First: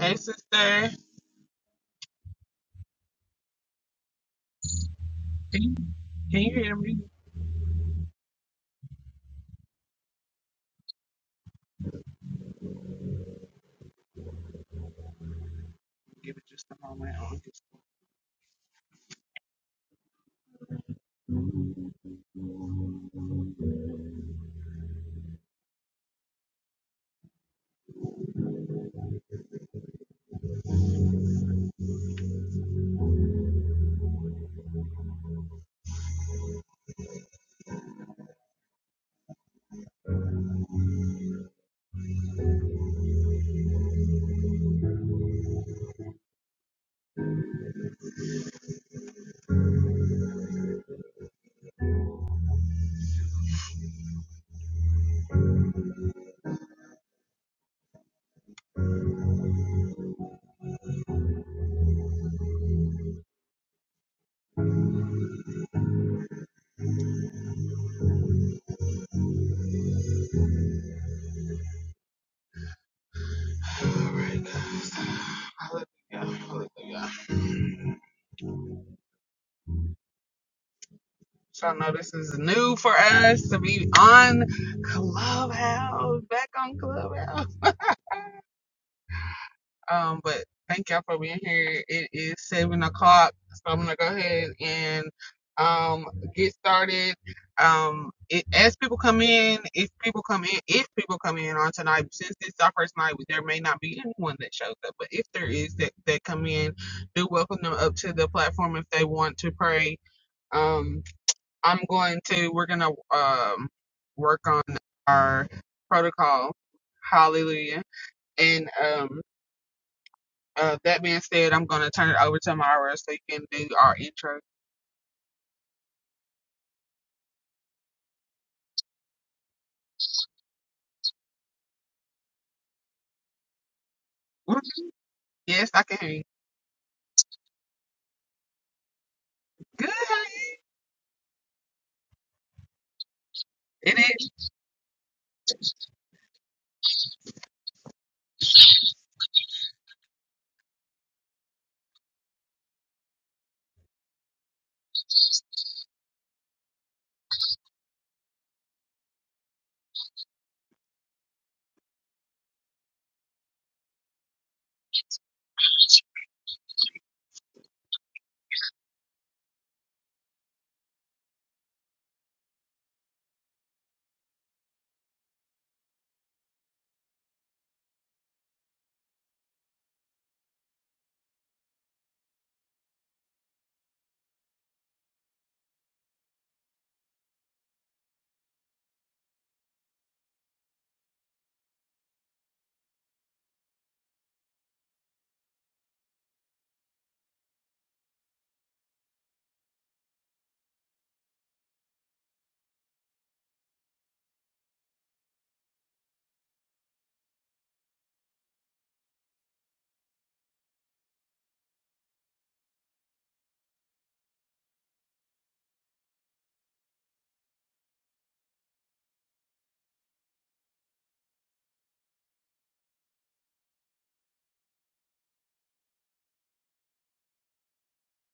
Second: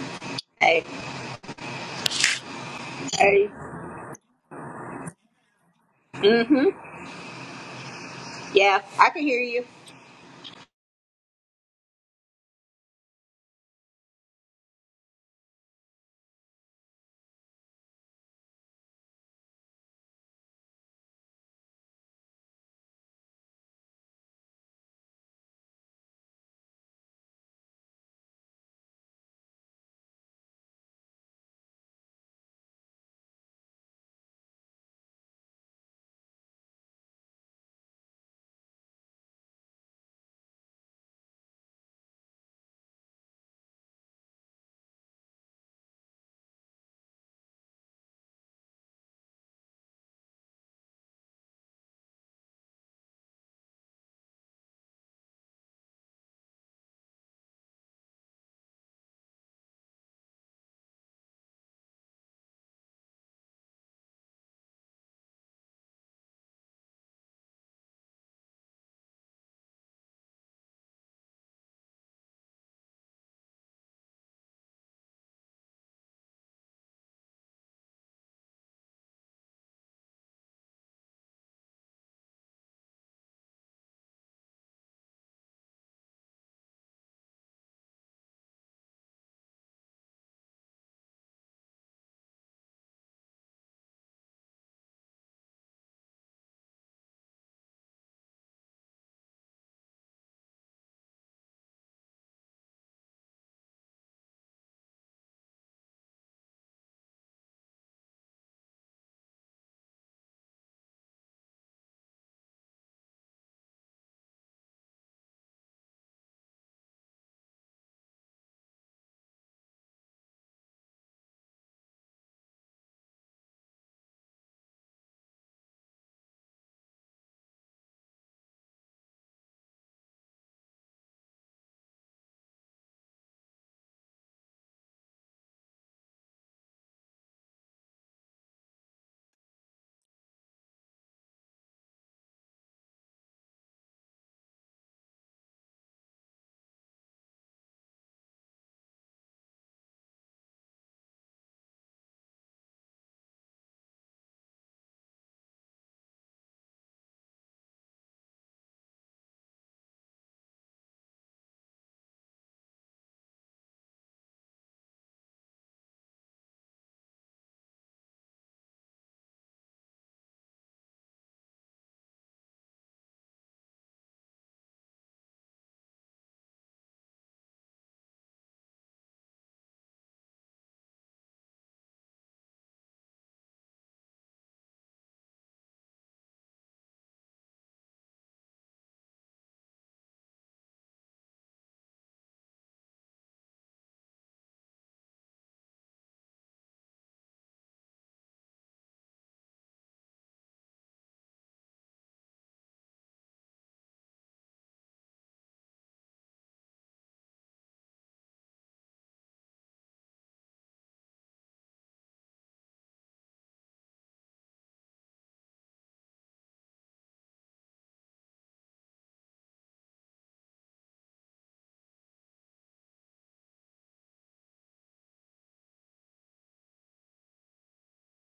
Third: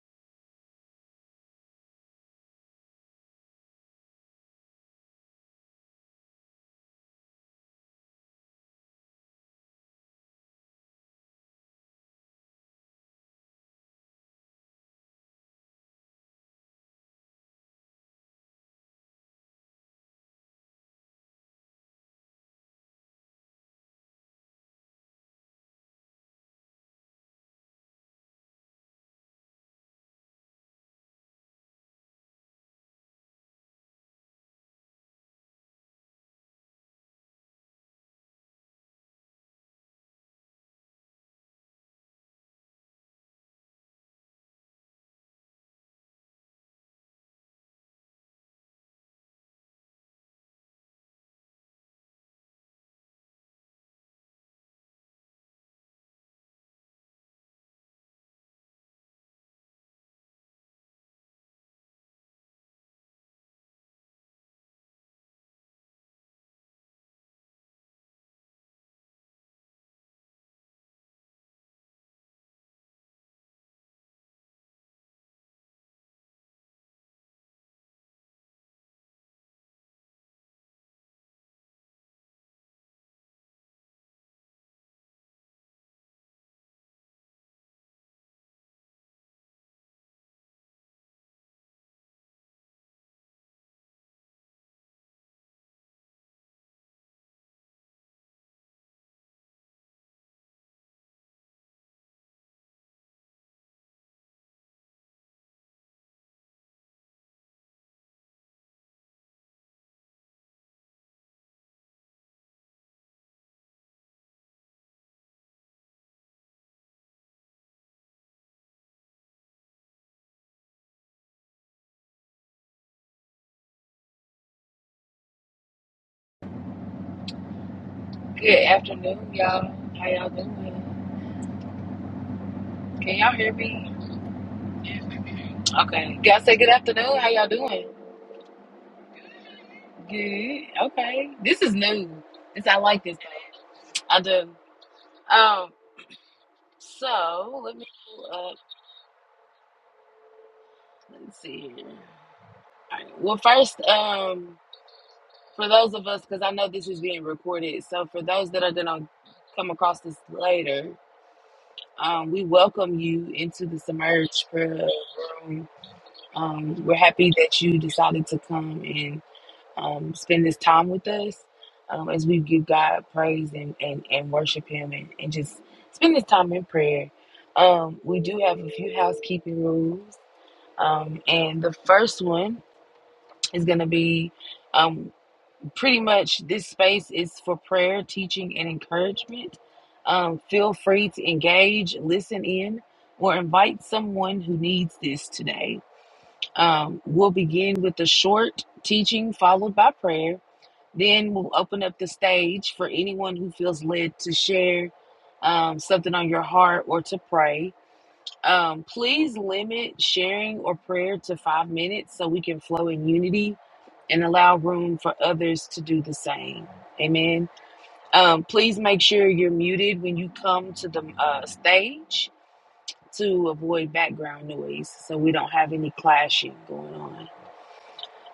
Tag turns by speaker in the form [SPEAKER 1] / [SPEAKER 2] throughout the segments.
[SPEAKER 1] Hey, sister.
[SPEAKER 2] Hey,
[SPEAKER 1] Can
[SPEAKER 2] hey.
[SPEAKER 1] you, can you hear
[SPEAKER 2] Mm-hmm.
[SPEAKER 1] me?
[SPEAKER 2] Yeah, I can hear you.
[SPEAKER 1] Give it just a moment. I'll just- All right, guys. Hallelujah. Hallelujah. So I know this is new for us to be on Clubhouse, back on Clubhouse. Um, but thank y'all for being here. It is seven o'clock, so I'm gonna go ahead and um get started. Um, it, as people come in, if people come in, if people come in on tonight, since this is our first night, there may not be anyone that shows up, but if there is that that come in, do welcome them up to the platform if they want to pray. Um, I'm going to we're gonna um work on our protocol. Hallelujah. And um uh, that being said, I'm gonna turn it over to Myra so you can do our intro.
[SPEAKER 3] Good afternoon, y'all. How y'all doing? Can y'all hear me?
[SPEAKER 1] Yes, I can hear
[SPEAKER 3] Okay.
[SPEAKER 1] you.
[SPEAKER 3] Y'all say good afternoon. How y'all doing?
[SPEAKER 1] Good. How are you?
[SPEAKER 3] Good. Okay. This is new. This I like this.
[SPEAKER 1] It
[SPEAKER 3] I do. Um. So let me pull up. Let's see here. All right. Well, first, um, for those of us, because I know this is being recorded, so for those that are gonna come across this later, um, we welcome you into the submerge prayer room. Um, we're happy that you decided to come and um, spend this time with us um, as we give God praise and, and, and worship Him and, and just spend this time in prayer. Um, we do have a few housekeeping rules. Um, and the first one is going to be um, pretty much this space is for prayer, teaching, and encouragement. Um, feel free to engage, listen in, or invite someone who needs this today. Um, we'll begin with a short teaching followed by prayer then we'll open up the stage for anyone who feels led to share um, something on your heart or to pray. Um, please limit sharing or prayer to five minutes so we can flow in unity and allow room for others to do the same. Amen. Um, please make sure you're muted when you come to the uh, stage to avoid background noise so we don't have any clashing going on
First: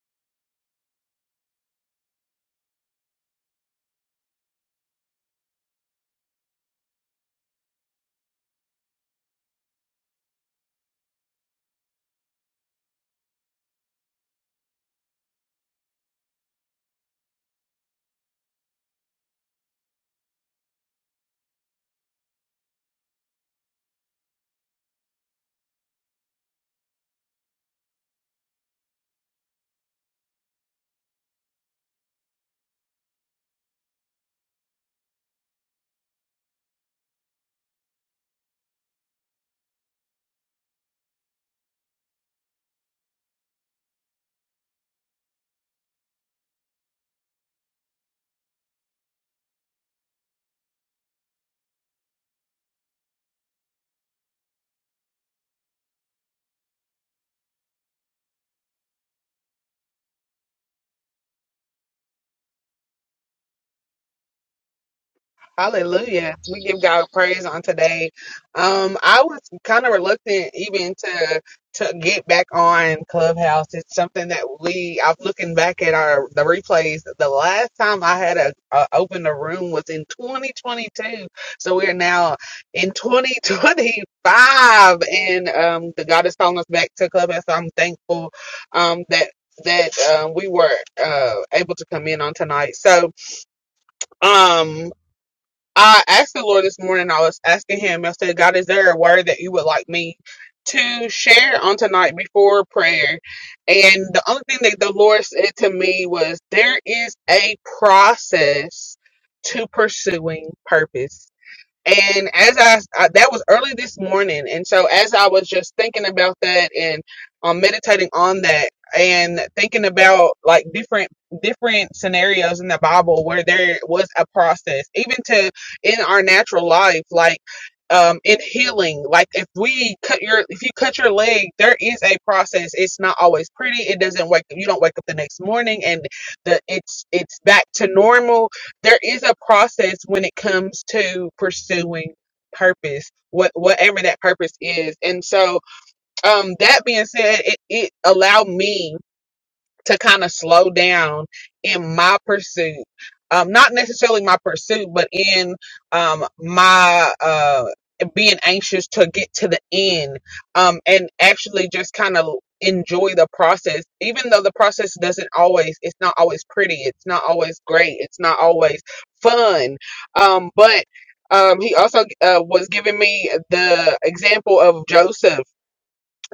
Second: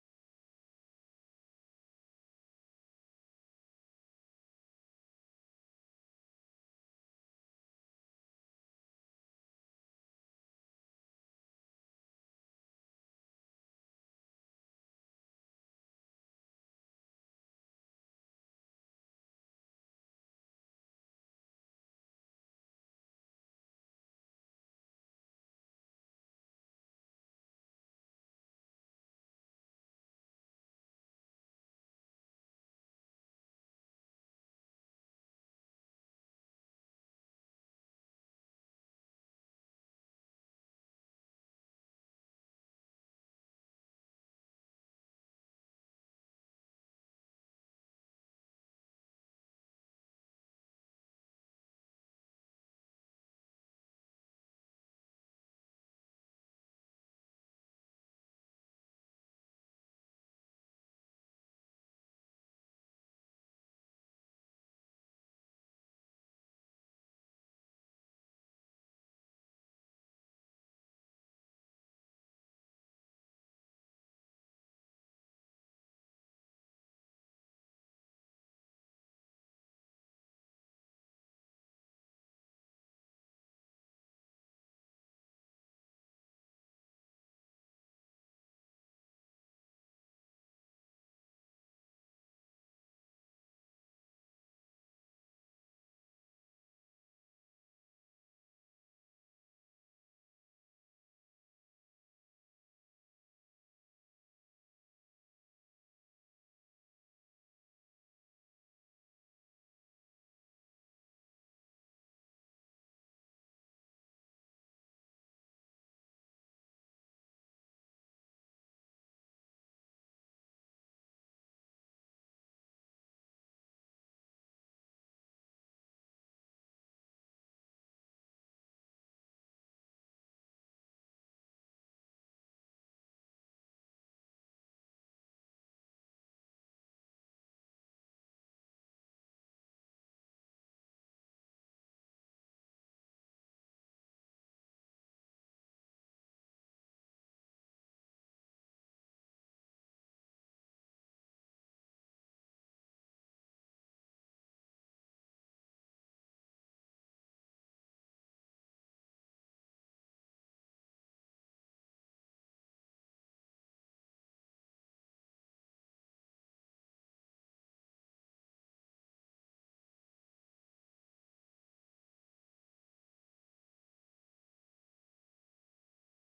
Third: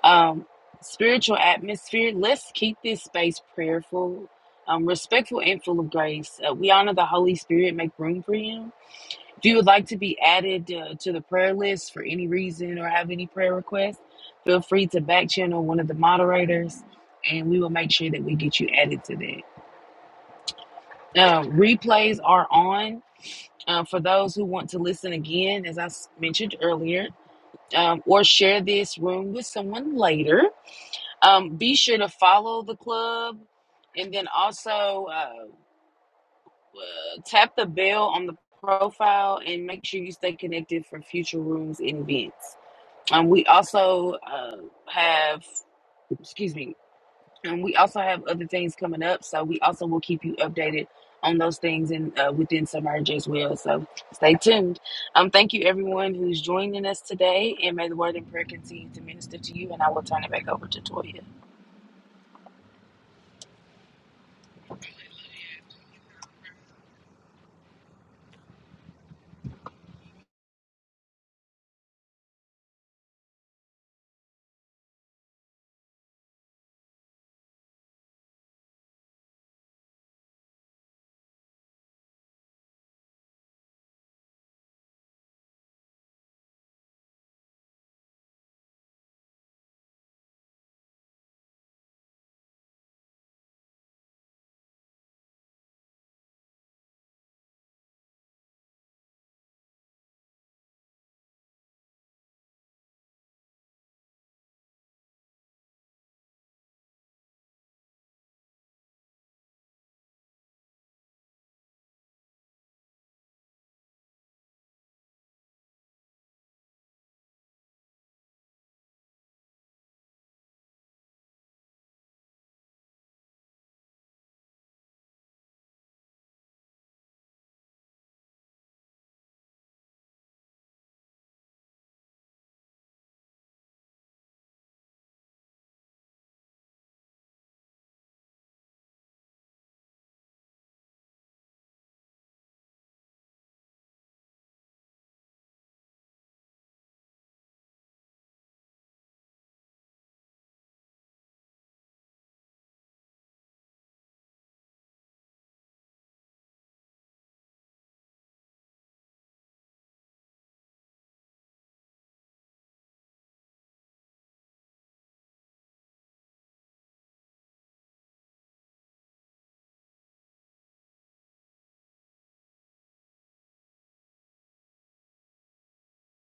[SPEAKER 3] um, spiritual atmosphere. Let's keep this space prayerful, um, respectful, and full of grace. Uh, we honor the Holy Spirit, make room for Him. If you would like to be added uh, to the prayer list for any reason or have any prayer requests, feel free to back channel one of the moderators and we will make sure that we get you added to that. Uh, replays are on uh, for those who want to listen again, as I s- mentioned earlier, um, or share this room with someone later. Um, be sure to follow the club and then also uh, uh, tap the bell on the profile and make sure you stay connected for future rooms and events. Um, we also uh, have, excuse me, and we also have other things coming up. So we also will keep you updated on those things and uh, within Submerge as well. So stay tuned. Um, thank you everyone who's joining us today, and may the word and prayer continue to minister to you. And I will turn it back over to Toya.
[SPEAKER 1] Hallelujah. We give God praise on today. Um, I was kind of reluctant even to to get back on Clubhouse. It's something that we I'm looking back at our the replays. The last time I had a, a opened a room was in 2022. So we are now in 2025 and um the God is calling us back to Clubhouse. So I'm thankful um that that um, we were uh, able to come in on tonight. So, um, I asked the Lord this morning, I was asking him, I said, God, is there a word that you would like me to share on tonight before prayer? And the only thing that the Lord said to me was, there is a process to pursuing purpose and as I, I- that was early this morning, and so as I was just thinking about that and um, meditating on that, and thinking about like different different scenarios in the Bible where there was a process, even to in our natural life, like um, in healing, like if we cut your if you cut your leg, there is a process. It's not always pretty. It doesn't wake you don't wake up the next morning and the it's it's back to normal there is a process when it comes to pursuing purpose what whatever that purpose is and so um that being said it, it allowed me to kind of slow down in my pursuit um not necessarily my pursuit but in um my uh being anxious to get to the end um and actually just kind of enjoy the process even though the process doesn't always it's not always pretty it's not always great it's not always fun um but um, he also uh, was giving me the example of Joseph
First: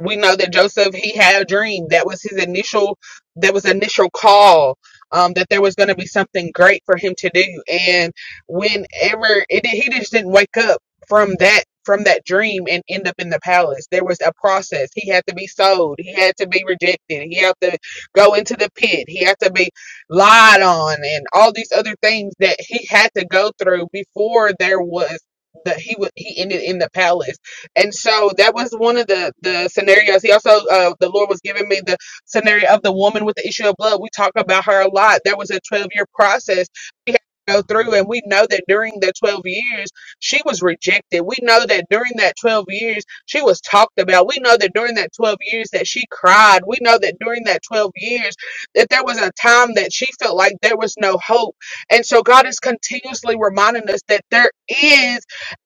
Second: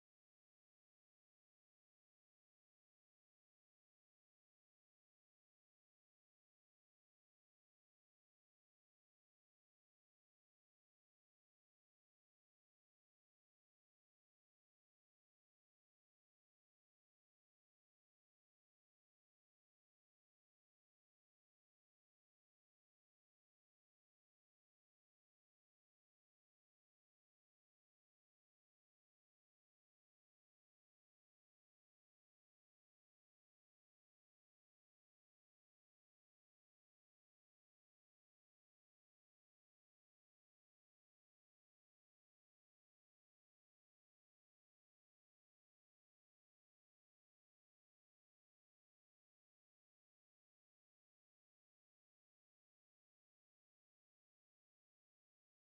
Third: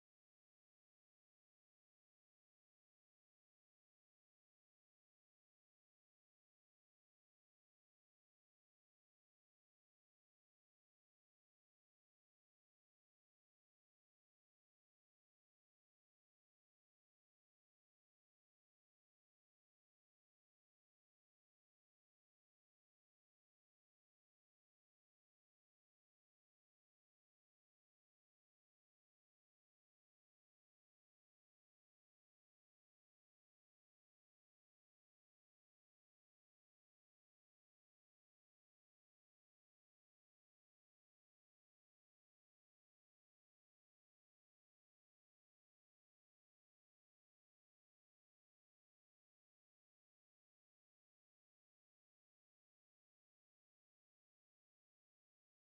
[SPEAKER 1] we know that Joseph he had a dream that was his initial that was initial call um that there was going to be something great for him to do and whenever it he just didn't wake up from that from that dream and end up in the palace there was a process he had to be sold he had to be rejected he had to go into the pit he had to be lied on and all these other things that he had to go through before there was that he was he ended in the palace and so that was one of the the scenarios. He also uh, the Lord was giving me the scenario of the woman with the issue of blood. We talk about her a lot. There was a 12 year process. We had to Go through, and we know that during that 12 years, she was rejected. We know that during that 12 years, she was talked about. We know that during that 12 years that she cried. We know that during that 12 years that there was a time that she felt like there was no hope. And so God is continuously reminding us that there is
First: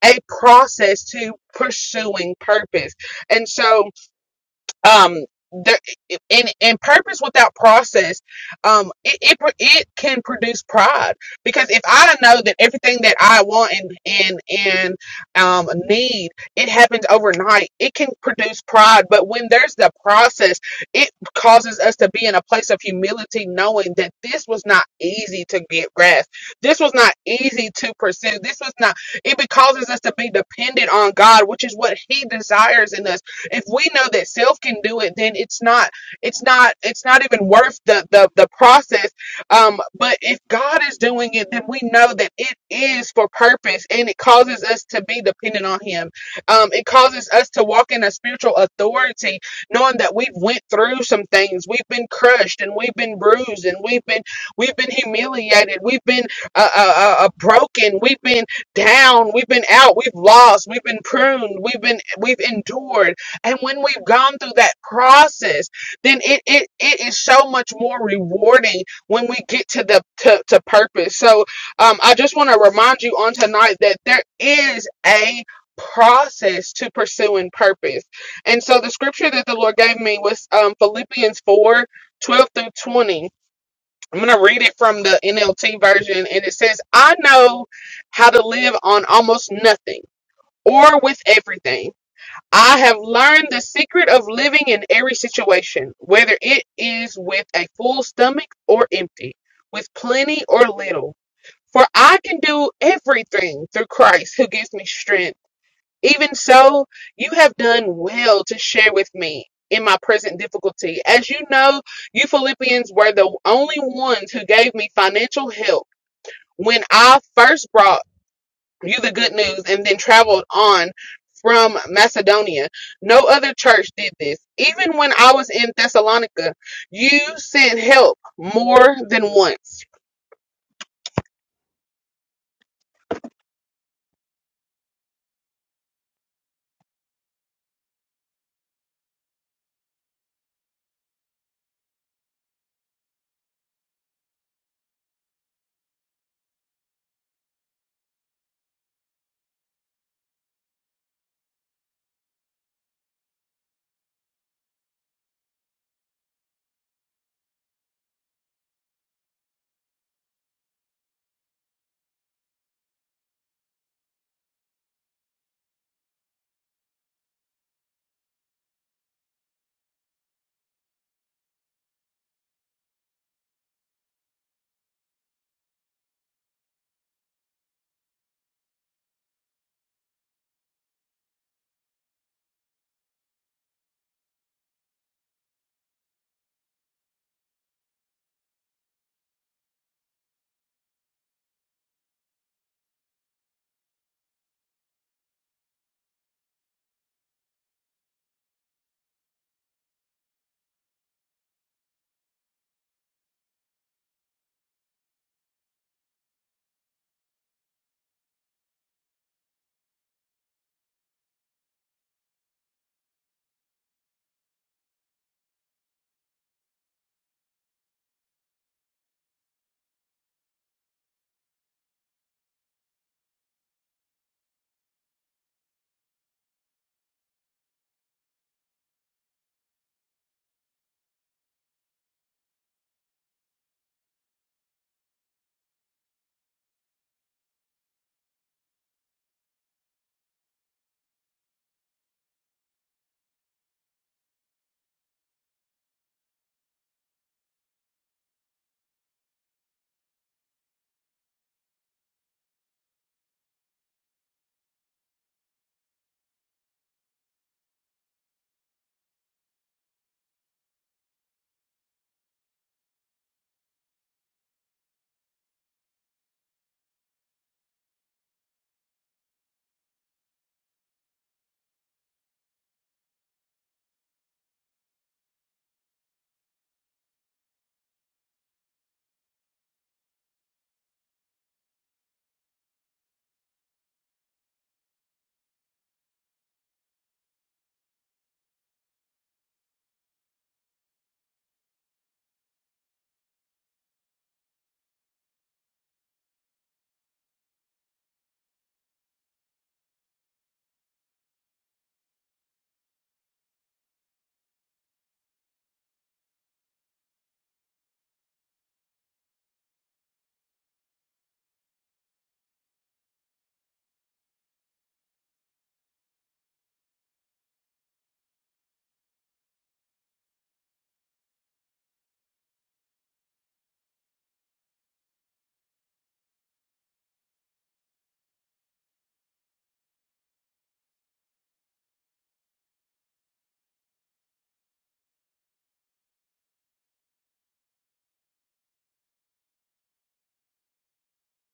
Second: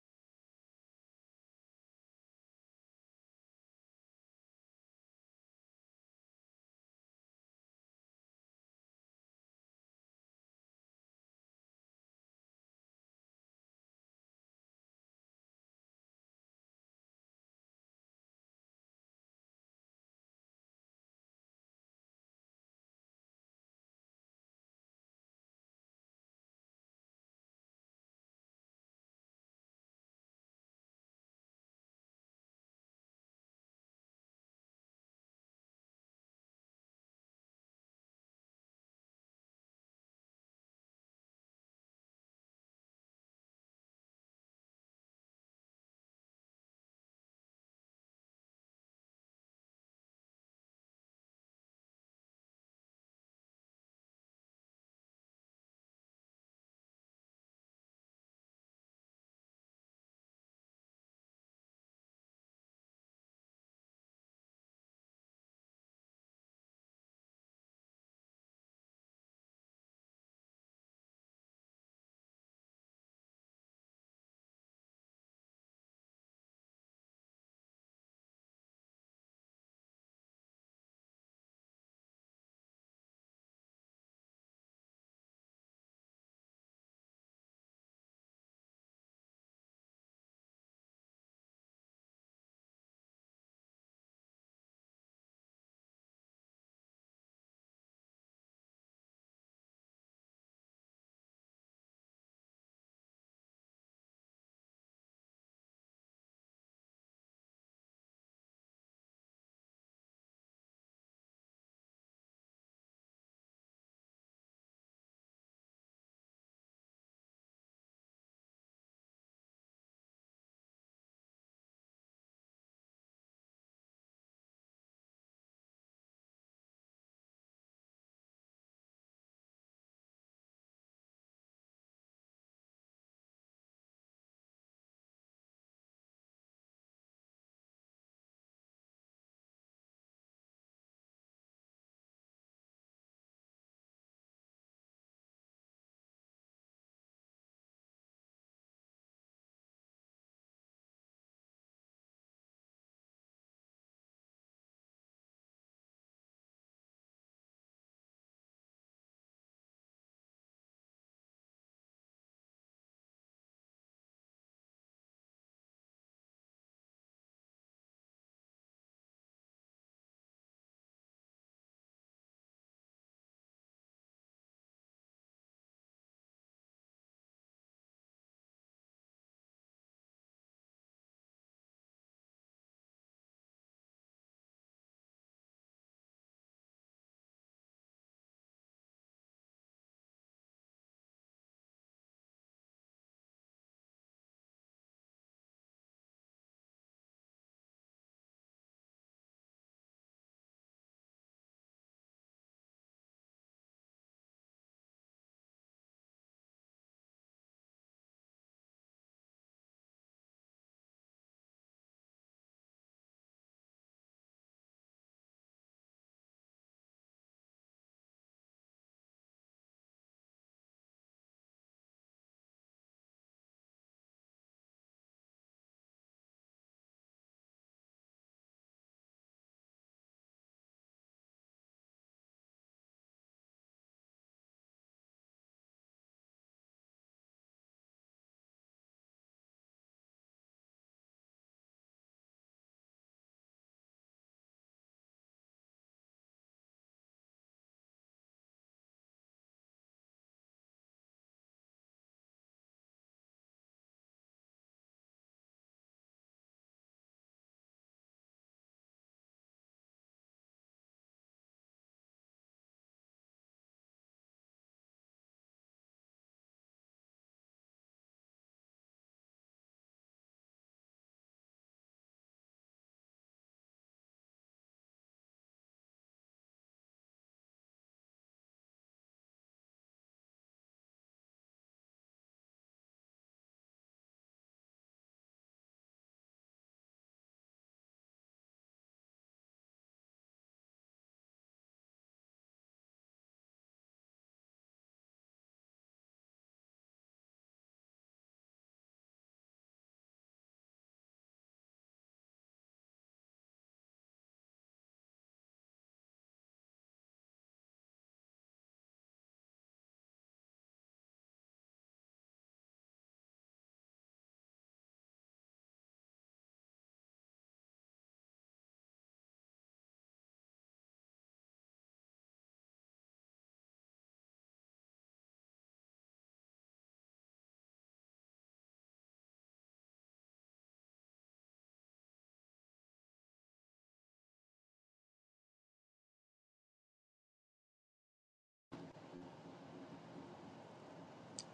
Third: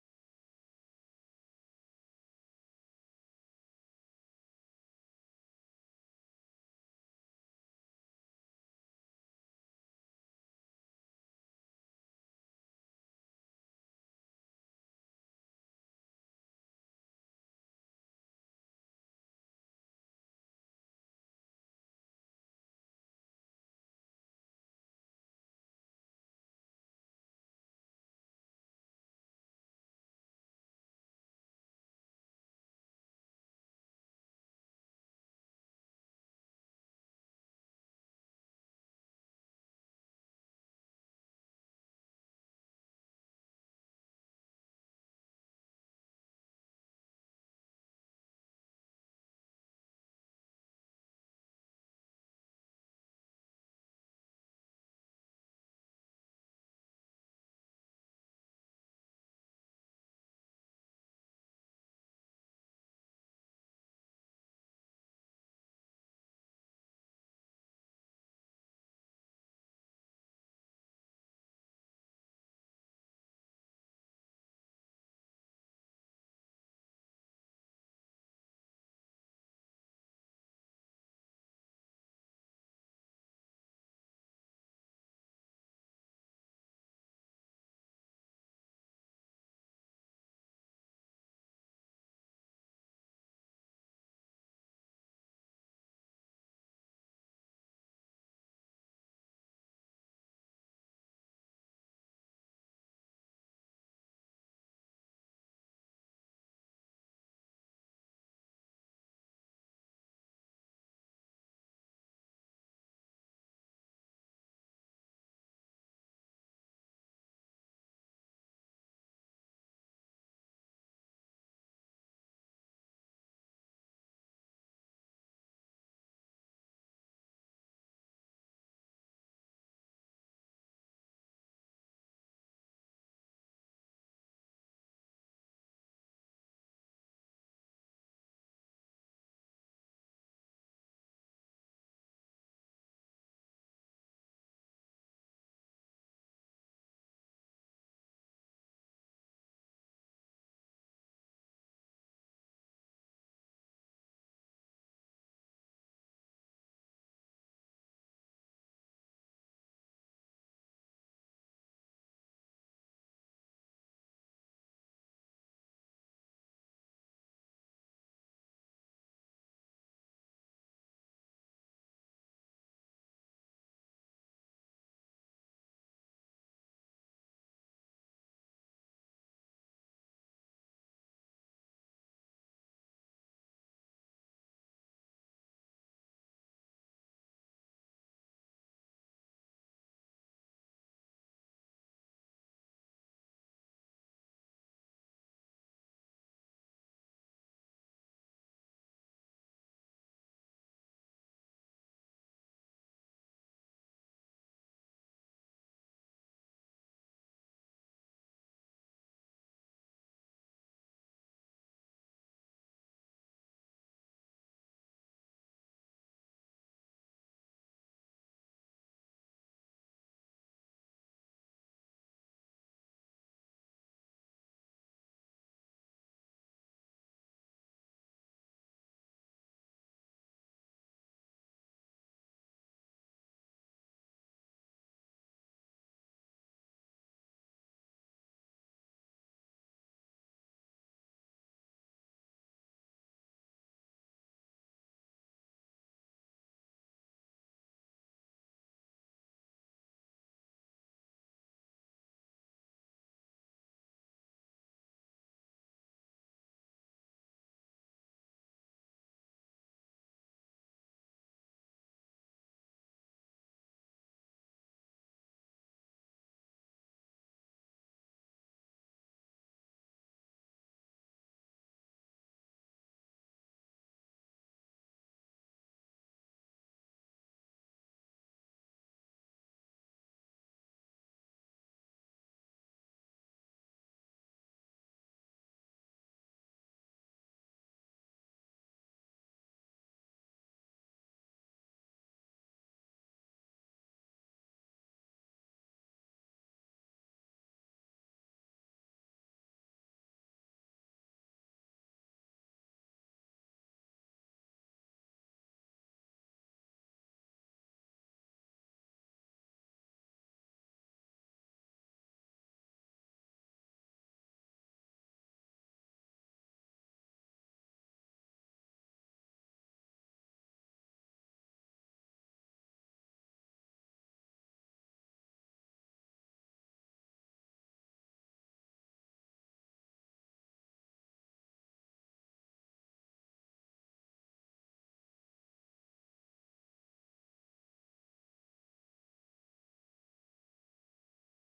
[SPEAKER 1] a process to pursuing purpose. And so um there in in purpose without process um it, it pr- it can produce pride because if i know that everything that i want and and and um need it happens overnight it can produce pride but when there's the process it causes us to be in a place of humility knowing that this was not easy to get grasp this was not easy to pursue this was not it be- causes us to be dependent on god which is what he desires in us if we know that self can do it, then it's not it's not it's not even worth the the, the process. Um, but if God is doing it, then we know that it is for purpose and it causes us to be dependent on him. Um, it causes us to walk in a spiritual authority, knowing that we've went through some things. We've been crushed and we've been bruised and we've been we've been humiliated. We've been uh, uh, uh, uh, broken. We've been down. We've been out. We've lost. We've been pruned. We've been we've endured and when we've gone through that process, then it, it, it is so much more rewarding when we get to the to, to purpose. So um, I just want to remind you on tonight that there is a process to pursuing purpose. And so the scripture that the Lord gave me was um, Philippians 4 12 through 20. I'm going to read it from the NLT version, and it says, I know how to live on almost nothing or with everything. I have learned the secret of living in every situation, whether it is with a full stomach or empty, with plenty or little. For I can do everything through Christ who gives me strength. Even so, you have done well to share with me in my present difficulty. As you know, you Philippians were the only ones who gave me financial help when I first brought you the good news and then traveled on from Macedonia. No other church did this. Even when I was in Thessalonica, you sent help more than once.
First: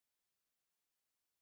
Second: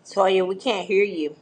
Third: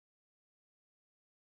[SPEAKER 2] Toya, we can't hear you.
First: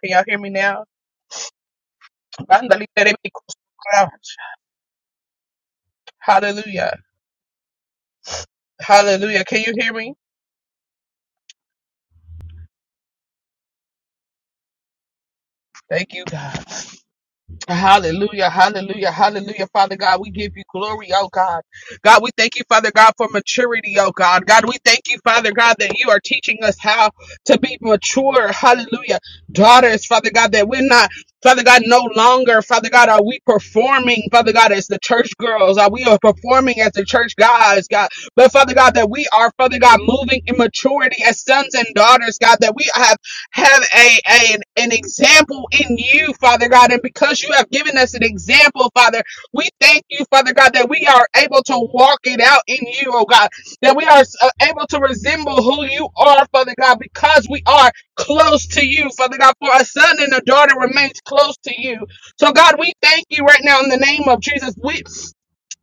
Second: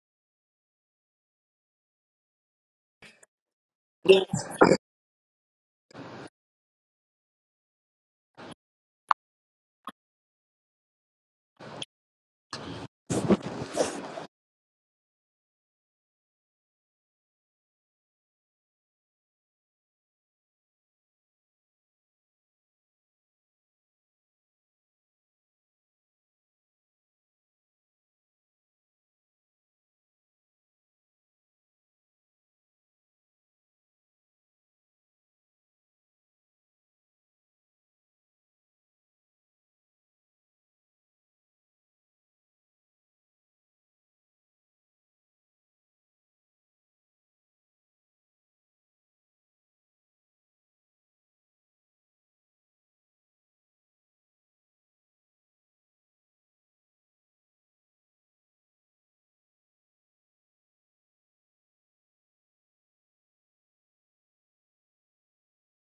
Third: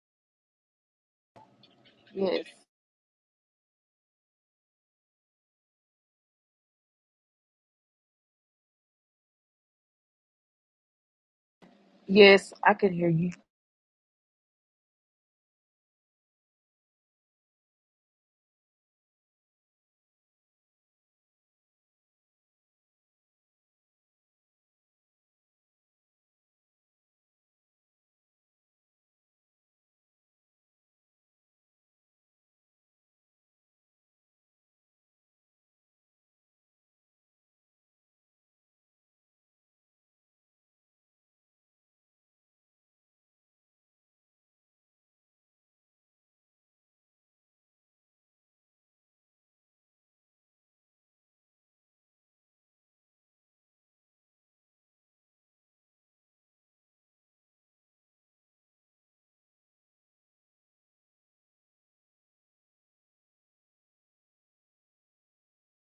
[SPEAKER 1] Can y'all hear me now?
[SPEAKER 3] Yes.
[SPEAKER 2] Yeah.
[SPEAKER 1] Hallelujah. Hallelujah. Can you hear me?
[SPEAKER 3] Yes, I can hear you.
[SPEAKER 1] Thank you, God. Hallelujah, hallelujah, hallelujah. Father God, we give you glory, oh God. God, we thank you, Father God, for maturity, oh God. God, we thank you, Father God, that you are teaching us how to be mature, hallelujah. Daughters, Father God, that we're not, Father God, no longer, Father God, are we performing, Father God, as the church girls? Are we are performing as the church guys, God? But Father God, that we are, Father God, moving in maturity as sons and daughters, God, that we have have a, a- an, an example in you, Father God. And because you have given us an example, Father, we thank you, Father God, that we are able to walk it out in you, oh God, that we are uh, able to resemble who you are, Father God, because we are close to you, Father God. For a son and a daughter remains close to you. So, God, we thank you right now in the name of Jesus. We.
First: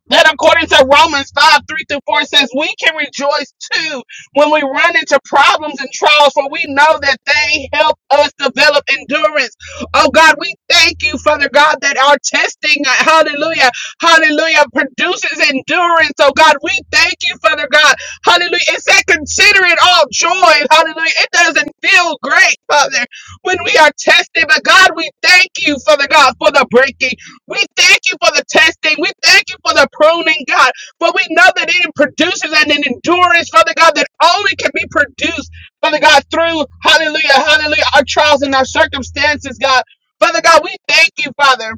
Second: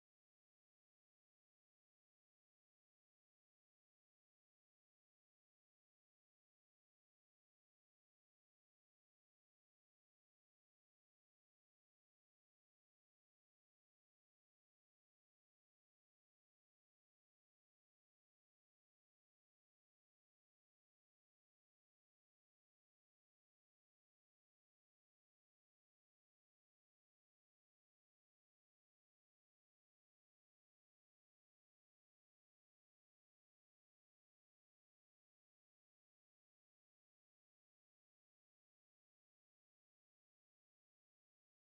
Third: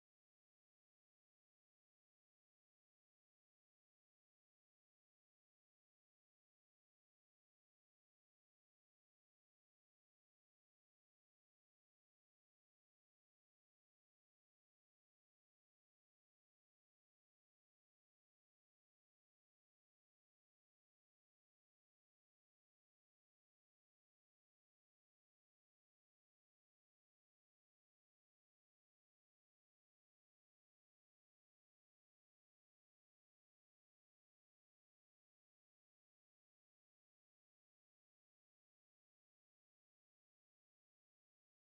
[SPEAKER 1] That according to Romans 5, 3 through 4 says, we can rejoice too when we run into problems and trials, for we know that they help us develop endurance. Oh God, we thank you, Father God, that our testing, uh, hallelujah, hallelujah, produces endurance. Oh God, we thank you, Father God, hallelujah. It that consider it all joy, hallelujah. It doesn't feel great, Father, when we are tested, but God, we thank you, Father God, for the breaking. We thank you for the testing. We thank you for the pruning, God. For we know that it produces an endurance, Father God, that only can be produced, Father God, through, hallelujah, hallelujah, our trials and our circumstances, God. Father God, we thank you, Father.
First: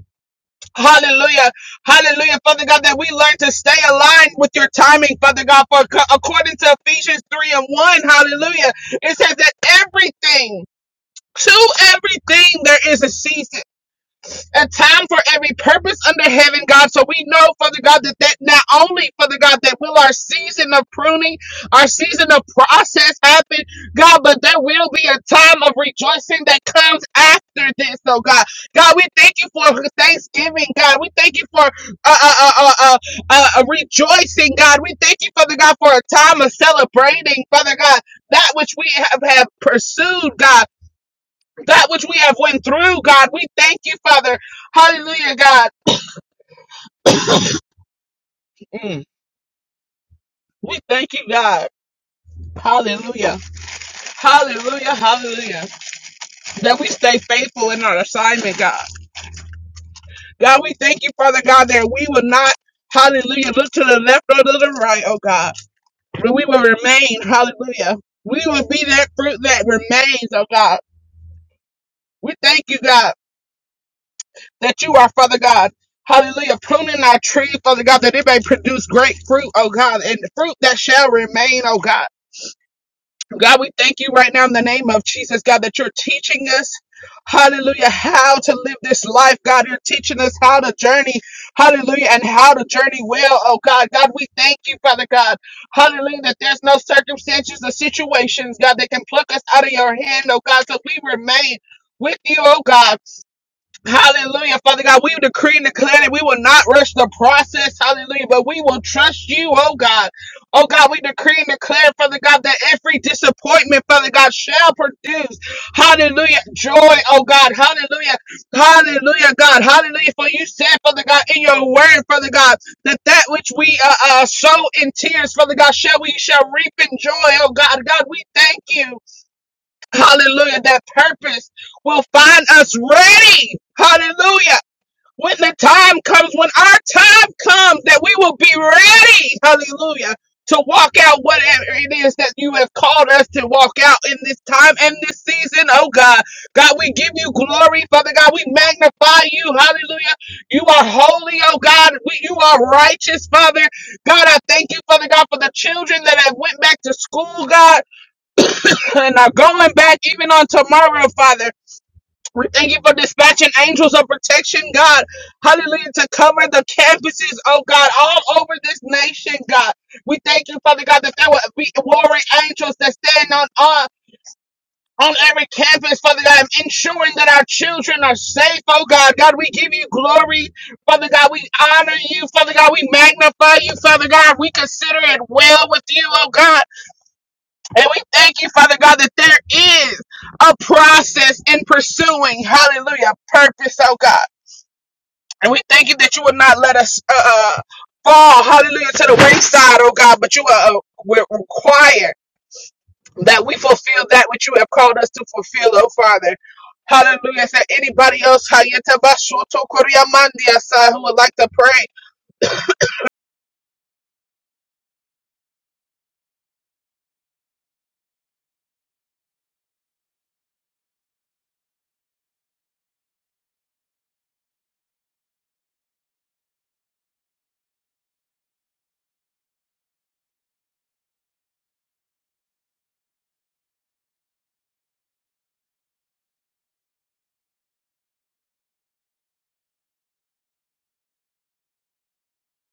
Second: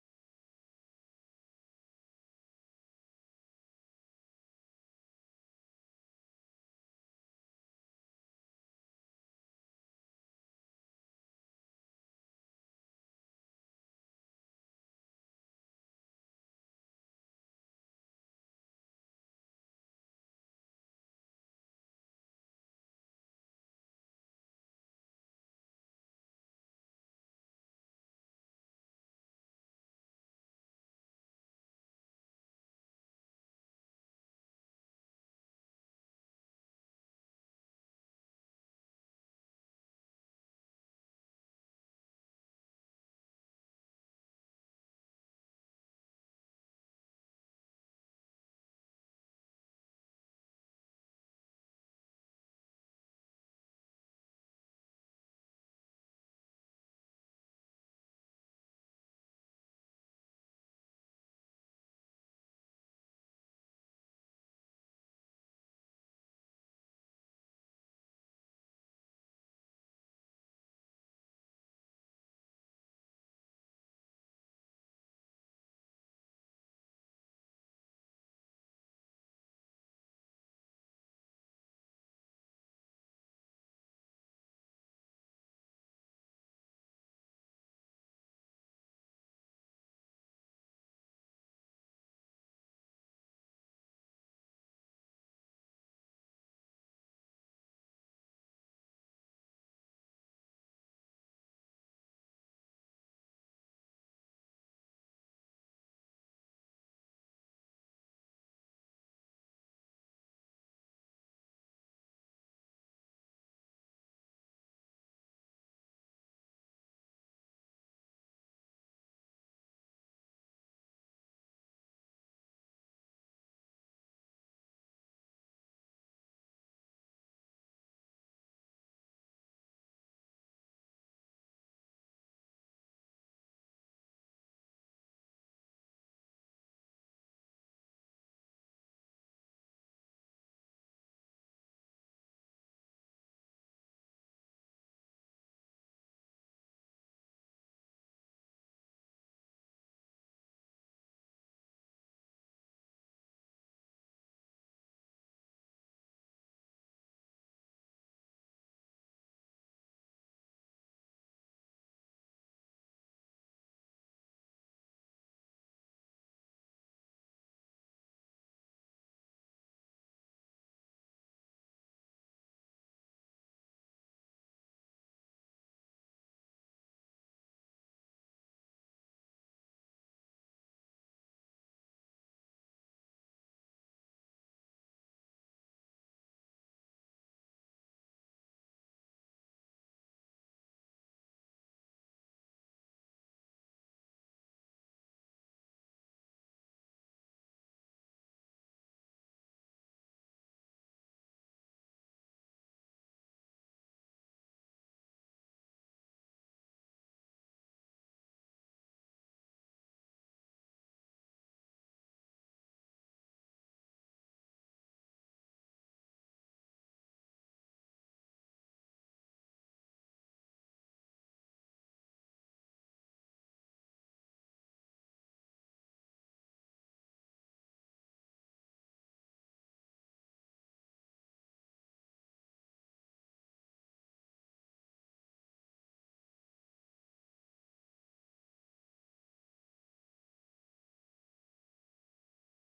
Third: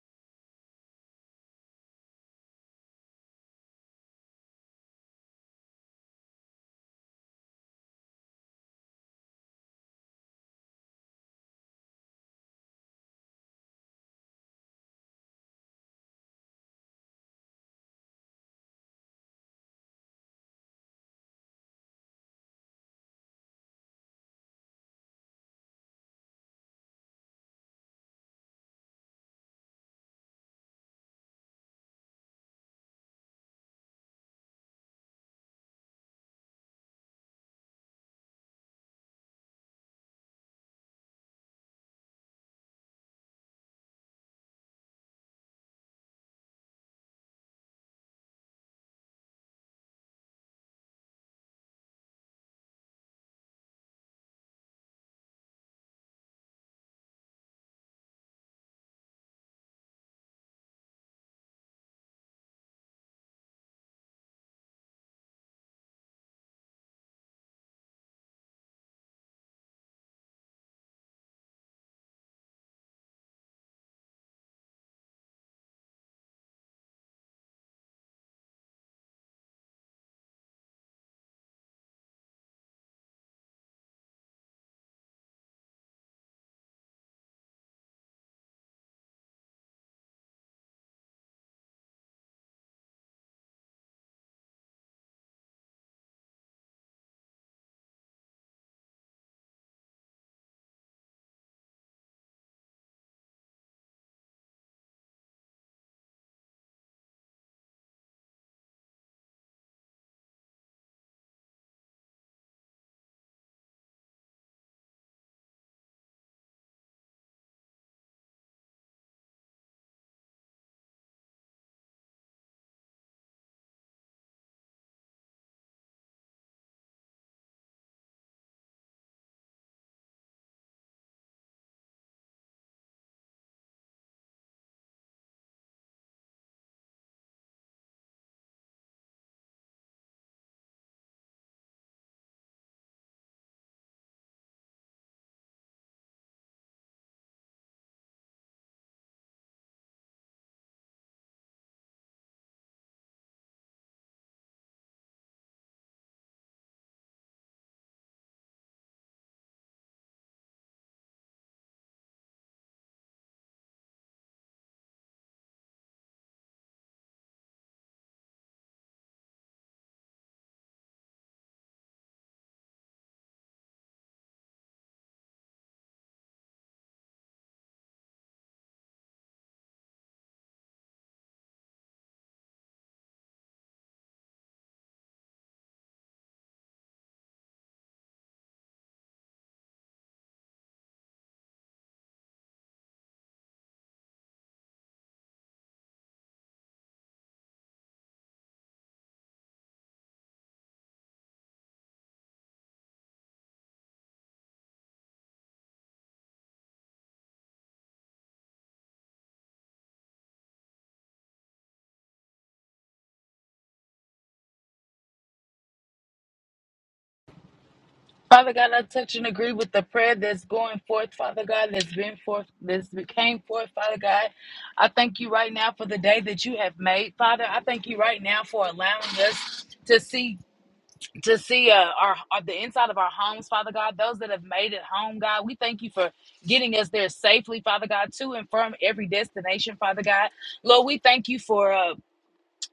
[SPEAKER 1] Hallelujah. Hallelujah. Father God, that we learn to stay aligned with your timing, Father God, for according to Ephesians 3 and 1, hallelujah, it says that everything, to everything, there is a season a time for every purpose under heaven, God. So we know, Father God, that that not only, Father God, that will our season of pruning, our season of process happen, God, but there will be a time of rejoicing that comes after this, oh God. God, we thank you for Thanksgiving, God. We thank you for uh, uh, uh, uh, uh, uh, uh, rejoicing, God. We thank you, Father God, for a time of celebrating, Father God, that which we have, have pursued, God that which we have went through, God. We thank you, Father. Hallelujah, God. Mm. We thank you, God. Hallelujah. Hallelujah. Hallelujah. That we stay faithful in our assignment, God. God, we thank you, Father God, that we will not, hallelujah, look to the left or to the right, oh God. But we will remain, hallelujah. We will be that fruit that remains, oh God. We thank you, God. that you are, Father God. Hallelujah. Pruning our tree, Father God, that it may produce great fruit, oh God, and fruit that shall remain, oh God. God, we thank you right now in the name of Jesus, God, that you're teaching us, hallelujah, how to live this life. God, you're teaching us how to journey, hallelujah, and how to journey well, oh God. God, we thank you, Father God, hallelujah, that there's no circumstances or situations, God, that can pluck us out of your hand, oh God, so we remain with you, oh God. Hallelujah, Father God. We decree and declare that we will not rush the process. Hallelujah. But we will trust you, oh God. Oh God, we decree and declare, Father God, that every disappointment, Father God, shall produce. Hallelujah. Joy, oh God. Hallelujah. Hallelujah, God. Hallelujah. For you said, Father God, in your word, Father God, that that which we uh, uh, sow in tears, Father God, shall we shall reap in joy, oh God. God, we thank you. Hallelujah. That purpose will find us ready. Hallelujah. When the time comes, when our time comes, that we will be ready. Hallelujah. To walk out whatever it is that you have called us to walk out in this time and this season. Oh God. God, we give you glory, Father God. We magnify you. Hallelujah. You are holy, oh God. We, you are righteous, Father. God, I thank you, Father God, for the children that have went back to school, God. And now going back even on tomorrow, Father, we thank you for dispatching angels of protection, God. Hallelujah, to cover the campuses, oh God, all over this nation, God. We thank you, Father God, that there will be warring angels that stand on uh, on every campus, Father God, ensuring that our children are safe, oh God. God, we give you glory, Father God. We honor you, Father God. We magnify you, Father God. We consider it well with you, oh God. And we thank you, Father God, that there is a process in pursuing, hallelujah, purpose, oh God. And we thank you that you will not let us uh, uh, fall, hallelujah, to the wayside, oh God, but you are uh, we're required that we fulfill that which you have called us to fulfill, oh Father. Hallelujah. Is there anybody else Hayatabashoto who would like to pray?
[SPEAKER 3] Father God, I touch and agree with the prayer that's going forth, Father God, that's been forth, that's came forth, Father God. I thank you right now for the day that you have made, Father. I thank you right now for allowing us to see to see uh, our, our the inside of our homes, Father God. Those that have made it home, God, we thank you for getting us there safely, Father God, to and from every destination, Father God. Lord, we thank you for. Uh,